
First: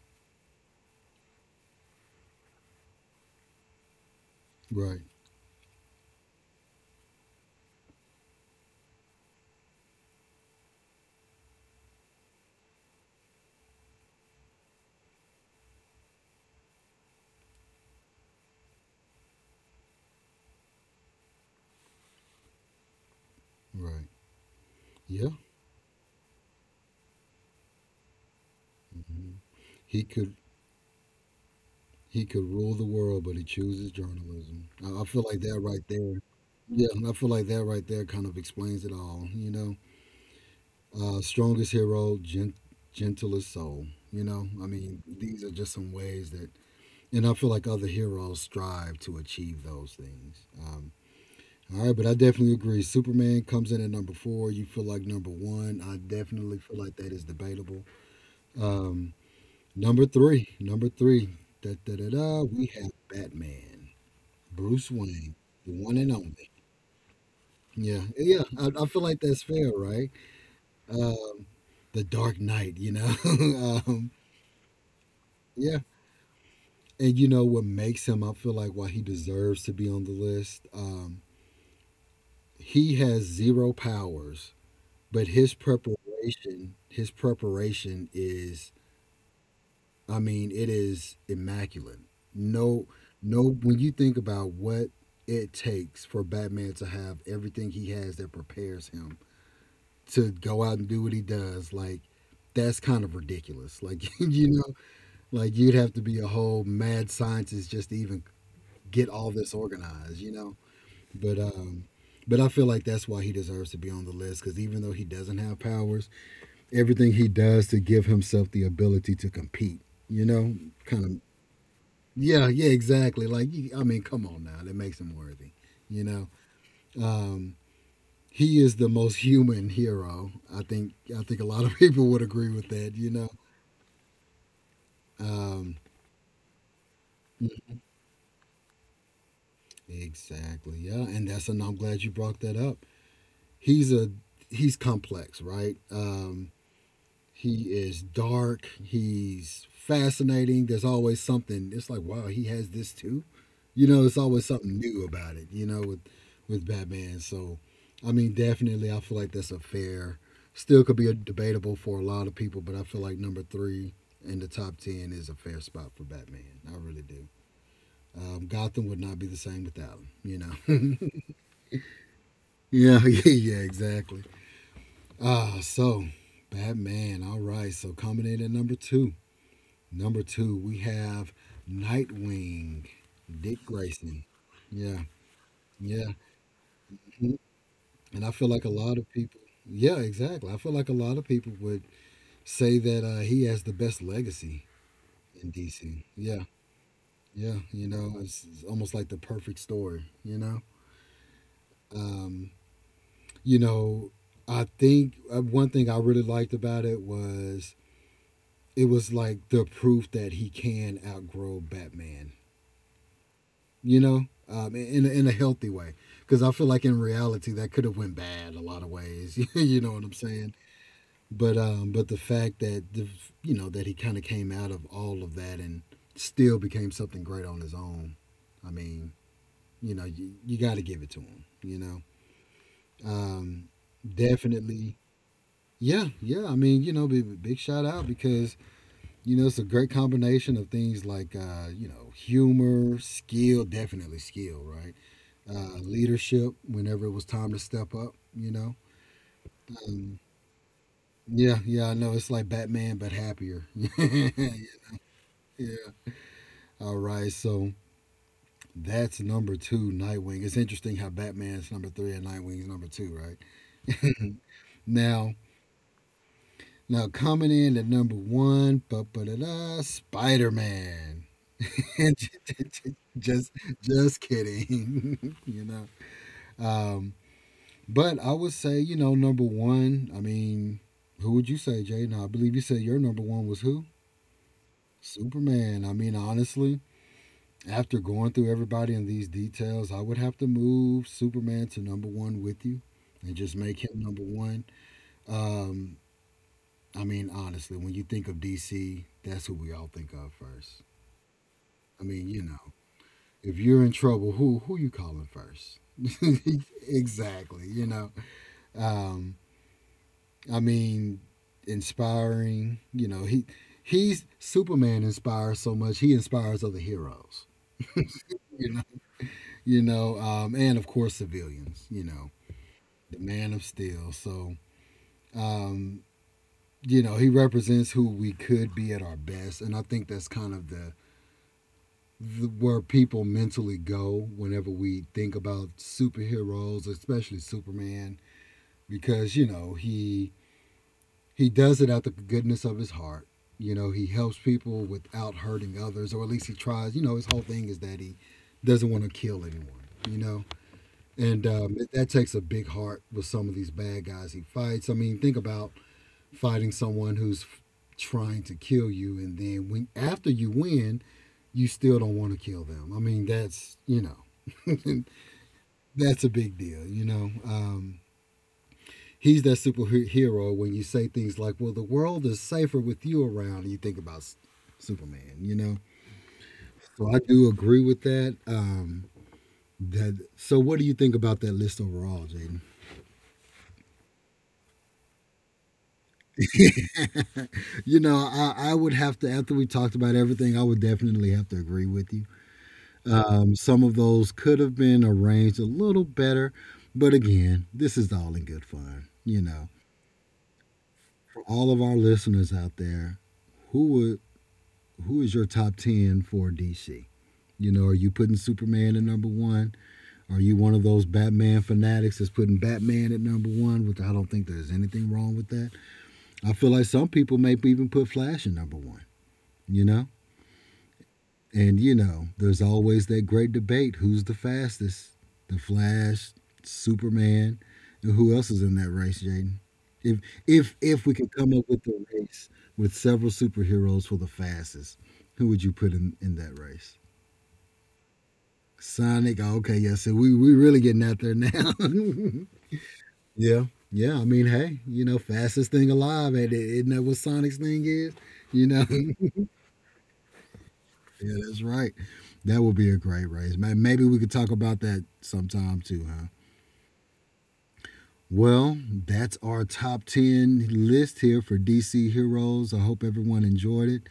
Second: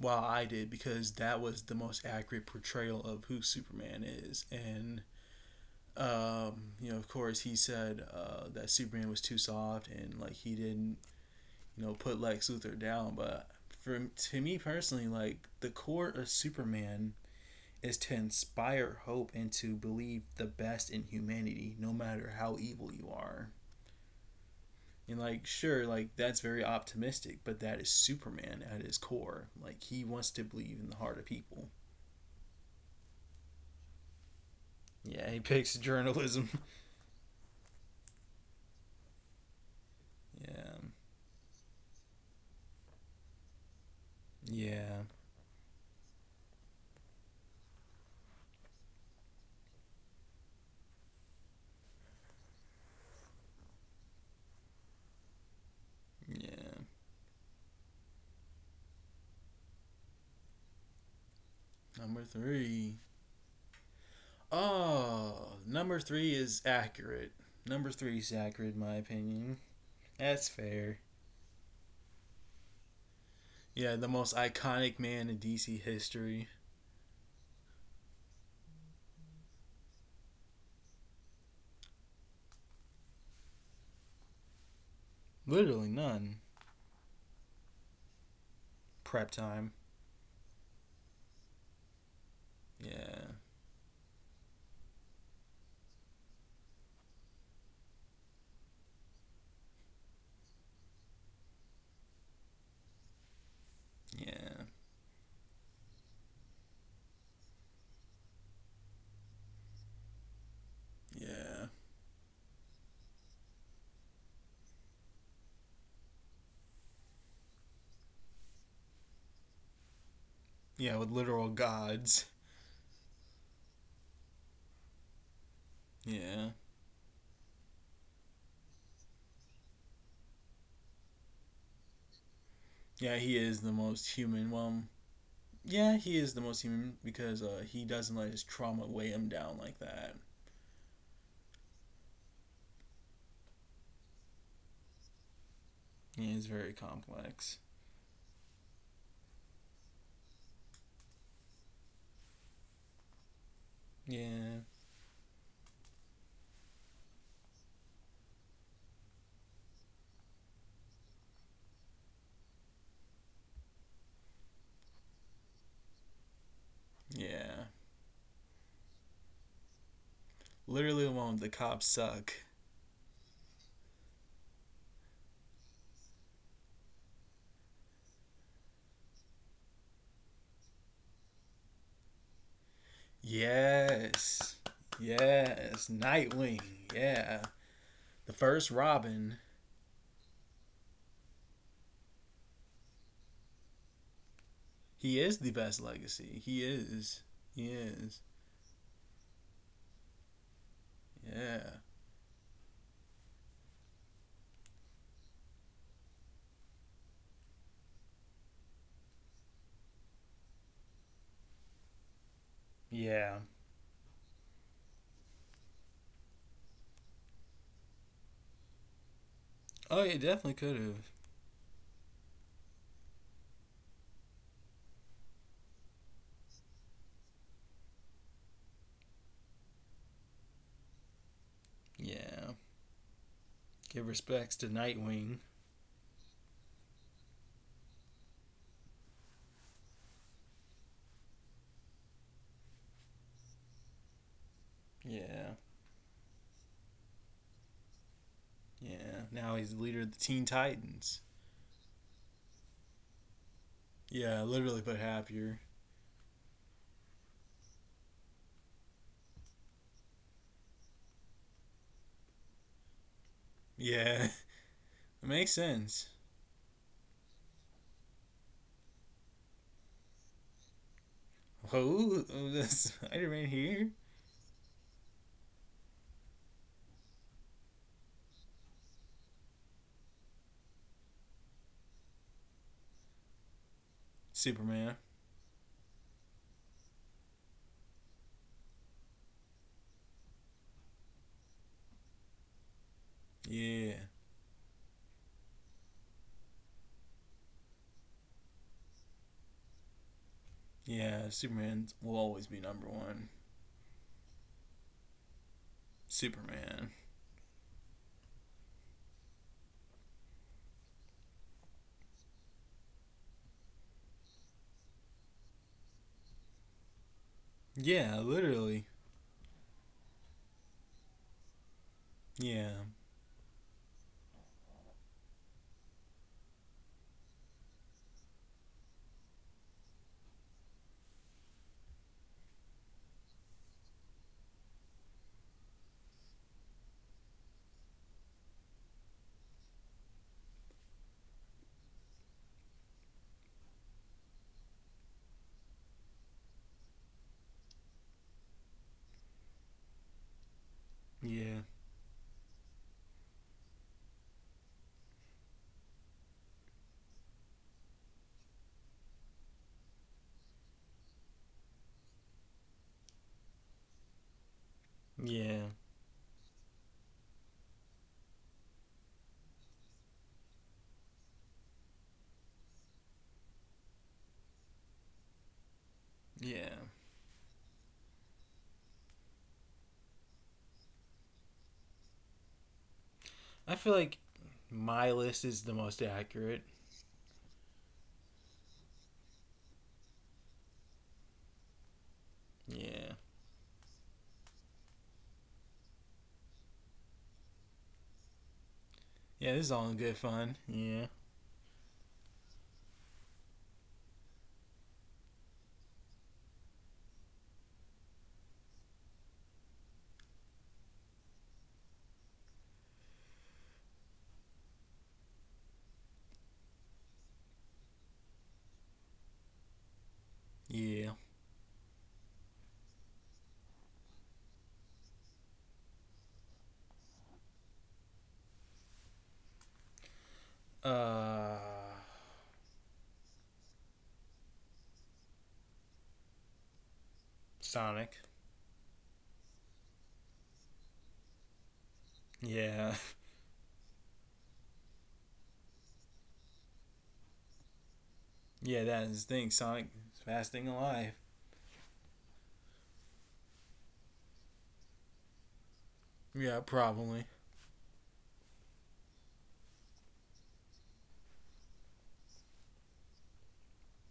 Speaker 2: Well, I did because that was the most accurate portrayal of who Superman is.
Speaker 1: Right,
Speaker 2: And you know, of course, he said that Superman was too soft and like he didn't, you know, put Lex Luthor down. But for to me personally, like the core of Superman is to inspire hope and to believe the best in humanity, no matter how evil you are.
Speaker 1: right.
Speaker 2: And
Speaker 1: Yeah.
Speaker 2: like, sure, like that's very optimistic, but that is Superman at his
Speaker 1: Mhm.
Speaker 2: core. Like he
Speaker 1: He
Speaker 2: wants
Speaker 1: could
Speaker 2: to believe in the heart of people.
Speaker 1: he could rule the world, but he chooses journalism. I feel
Speaker 2: Yeah, he
Speaker 1: like that
Speaker 2: picks
Speaker 1: right there.
Speaker 2: journalism.
Speaker 1: Yeah, I feel like that right there kind of explains it all. You know,
Speaker 2: yeah,
Speaker 1: strongest hero, gentlest soul. You know, I
Speaker 2: yeah,
Speaker 1: mean, these are just some ways that, and I feel like other heroes strive to achieve those things. All right, but I definitely agree. Superman comes in at number four. You feel like number one. I definitely feel
Speaker 2: yeah.
Speaker 1: like that is debatable. Um, number three, da da da
Speaker 2: Number
Speaker 1: da. We have
Speaker 2: three.
Speaker 1: Batman, Bruce Wayne,
Speaker 2: Oh,
Speaker 1: the
Speaker 2: number
Speaker 1: one and
Speaker 2: three
Speaker 1: only.
Speaker 2: is accurate. Number
Speaker 1: Yeah,
Speaker 2: three is
Speaker 1: yeah.
Speaker 2: accurate, in
Speaker 1: I
Speaker 2: my
Speaker 1: feel like that's
Speaker 2: opinion.
Speaker 1: fair, right?
Speaker 2: That's fair.
Speaker 1: Uh, the Dark Knight, you know.
Speaker 2: Yeah, the
Speaker 1: um,
Speaker 2: most iconic man in DC
Speaker 1: yeah,
Speaker 2: history.
Speaker 1: and you know what makes him? I feel like why he deserves to be on the list. He has zero powers, but
Speaker 2: Literally none.
Speaker 1: his preparation is,
Speaker 2: Prep time.
Speaker 1: I mean, it is immaculate. No,
Speaker 2: Yeah,
Speaker 1: no. When you think about what it takes for Batman to have everything he has that prepares him to go out and do what he does, like that's kind of ridiculous. Like you
Speaker 2: yeah,
Speaker 1: know, like you'd have to be a whole mad scientist just to even get all this organized. You know, but
Speaker 2: yeah.
Speaker 1: um, but I feel like that's why he deserves to be on the list because even though he doesn't have powers, everything he does to give himself the ability to compete, you know,
Speaker 2: Yeah,
Speaker 1: kind
Speaker 2: with
Speaker 1: of.
Speaker 2: literal gods.
Speaker 1: Yeah, yeah, exactly. Like, I mean, come on now, that makes him worthy. You know,
Speaker 2: Yeah.
Speaker 1: um, he is the most human hero. I think. I think a lot of people would agree with that. You
Speaker 2: Yeah,
Speaker 1: know,
Speaker 2: he is the most human.
Speaker 1: um,
Speaker 2: Yeah, he is the most human because he doesn't let his trauma weigh him down like that.
Speaker 1: exactly. Yeah, and that's, and I'm glad you brought that up. He's a he's complex, right?
Speaker 2: He is very complex.
Speaker 1: He is dark. He's fascinating. There's always something. It's like, wow, he has this too. You know, it's always
Speaker 2: Yeah,
Speaker 1: something new about it. You know, with Batman. So, I mean, definitely, I feel like that's a fair. Still, could be a debatable for a lot of people, but I feel like number three in the top ten is a fair spot for Batman. I really do.
Speaker 2: yeah.
Speaker 1: Gotham would not be the same without him. You know.
Speaker 2: Literally,
Speaker 1: Yeah.
Speaker 2: the one with the cops suck.
Speaker 1: Yeah. Yeah. Exactly. Ah. So, Batman. All right. So coming in at number two. Number two, we have Nightwing, Dick Grayson.
Speaker 2: Yes.
Speaker 1: Yeah,
Speaker 2: Yes.
Speaker 1: yeah.
Speaker 2: Nightwing.
Speaker 1: Mhm.
Speaker 2: Yeah.
Speaker 1: And
Speaker 2: The
Speaker 1: I feel like
Speaker 2: first
Speaker 1: a lot of
Speaker 2: Robin.
Speaker 1: people, yeah, exactly. I feel like a lot of people would say that he has the best legacy
Speaker 2: He is the
Speaker 1: in
Speaker 2: best
Speaker 1: DC.
Speaker 2: legacy.
Speaker 1: Yeah,
Speaker 2: He is.
Speaker 1: yeah.
Speaker 2: He
Speaker 1: You know,
Speaker 2: is.
Speaker 1: it's almost like the perfect story, you know?
Speaker 2: Yeah.
Speaker 1: Um, you know, I think one thing I really liked about it was like the proof that he can outgrow Batman,
Speaker 2: Yeah.
Speaker 1: you know, in a healthy way. Because I feel like in reality that could have went bad a lot of ways. You know
Speaker 2: Oh,
Speaker 1: what
Speaker 2: yeah,
Speaker 1: I'm
Speaker 2: definitely
Speaker 1: saying?
Speaker 2: could have.
Speaker 1: But the fact that you know, that he kind of came out of all of that and still became something great on his own. I mean, you know, you got to give it to him. You know,
Speaker 2: Yeah.
Speaker 1: um,
Speaker 2: Give respects to
Speaker 1: definitely.
Speaker 2: Nightwing.
Speaker 1: Yeah, yeah. I mean, you know, big shout out because you know it's a great combination of things like you know humor, skill, definitely skill, right?
Speaker 2: Yeah.
Speaker 1: Leadership whenever it was time to step up, you know?
Speaker 2: Yeah. Now he's the leader of the
Speaker 1: Um,
Speaker 2: Teen Titans.
Speaker 1: yeah, yeah, I know. It's like Batman, but happier. Yeah.
Speaker 2: Yeah, literally put happier.
Speaker 1: All right, so that's number two, Nightwing. It's interesting how Batman's number three and Nightwing's number two, right?
Speaker 2: Yeah. It
Speaker 1: Now,
Speaker 2: makes sense.
Speaker 1: now coming in at number one, ba-ba-da-da, Spider-Man.
Speaker 2: Oh, Spider Man
Speaker 1: just,
Speaker 2: here?
Speaker 1: just kidding, you know. Um, But I would say, you know, number one, I mean, who would you say, Jay? Now, I believe you said your number one was who?
Speaker 2: Superman.
Speaker 1: Superman. I mean, honestly, after going through everybody in these details, I would have to move Superman to number one with you and just make
Speaker 2: Yeah.
Speaker 1: him number one. Um, I mean, honestly, when you think of DC, that's who we all think of first.
Speaker 2: Yeah, Superman
Speaker 1: I
Speaker 2: will
Speaker 1: mean,
Speaker 2: always
Speaker 1: you
Speaker 2: be
Speaker 1: know,
Speaker 2: number one.
Speaker 1: if you're in trouble, who you calling first?
Speaker 2: Superman.
Speaker 1: Exactly, you know. Um, I mean, inspiring. You know, he's Superman inspires so much. He inspires other heroes.
Speaker 2: Yeah,
Speaker 1: You know,
Speaker 2: literally.
Speaker 1: and of course civilians. You know,
Speaker 2: Yeah,
Speaker 1: the Man of Steel. So, um, you know, he represents who we could be at our best, and I think that's kind of the where people mentally go whenever we think about superheroes, especially Superman, because you know he does it out the goodness of his heart. You know, he helps people without hurting others, or at least he tries. You know, his whole thing is that he doesn't want to kill anyone. You know, and
Speaker 2: yeah.
Speaker 1: that takes a big heart with some of these bad guys he fights. I mean, think about fighting someone who's trying to kill you, and then when after you win, you still don't want to kill them. I mean,
Speaker 2: Yeah.
Speaker 1: that's a big deal. He's that superhero when you say things like, "Well, the world is safer with you around." And you think about Superman, you know.
Speaker 2: Yeah.
Speaker 1: So I do agree with that. So, what do you think about that list overall, Jaden?
Speaker 2: I feel like my list is the most accurate.
Speaker 1: You know, I would have to after we talked about everything, I would definitely have to agree with you.
Speaker 2: Yeah.
Speaker 1: Some of those could have been arranged a little better, but again, this is all in good fun. You
Speaker 2: Yeah, this
Speaker 1: know,
Speaker 2: is all in good fun. Yeah.
Speaker 1: for all of our listeners out there, who would who is your top ten for DC? You know, are you putting Superman at number one? Are you one of those Batman fanatics that's putting Batman at number one? Which I don't think there's anything wrong with that. I feel like some people may even put Flash at number one, you know?
Speaker 2: Yeah.
Speaker 1: And, you know, there's always that great debate who's the fastest? The Flash, Superman, and who else is in that race, Jaden? If if we could come
Speaker 2: Uh
Speaker 1: up with a race with several superheroes for the fastest, who would you put in that race?
Speaker 2: Sonic.
Speaker 1: Sonic. Oh, okay, yeah. So we really getting out there now.
Speaker 2: Yeah.
Speaker 1: Yeah, yeah. I mean, hey, you know, fastest thing alive, and it, isn't that what Sonic's thing is? You
Speaker 2: Yeah,
Speaker 1: know,
Speaker 2: that is the thing. Sonic is fast thing alive.
Speaker 1: yeah, that's right. That would be a great race. Maybe we could talk about that sometime too, huh?
Speaker 2: Yeah, probably.
Speaker 1: Well, that's our top 10 list here for DC Heroes. I hope everyone enjoyed it.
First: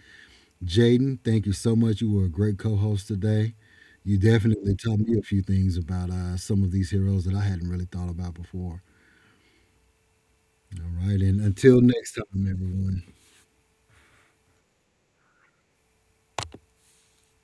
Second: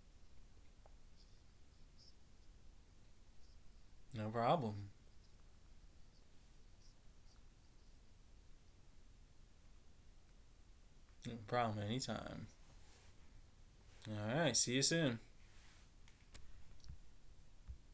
Speaker 1: Jaden, thank you so much. You were a great co host today. You
Speaker 2: No
Speaker 1: definitely
Speaker 2: problem.
Speaker 1: taught me a few things about some of these heroes that I hadn't really thought about before. All right.
Speaker 2: No
Speaker 1: And until
Speaker 2: problem
Speaker 1: next
Speaker 2: anytime.
Speaker 1: time, everyone.
Speaker 2: All right, see you soon.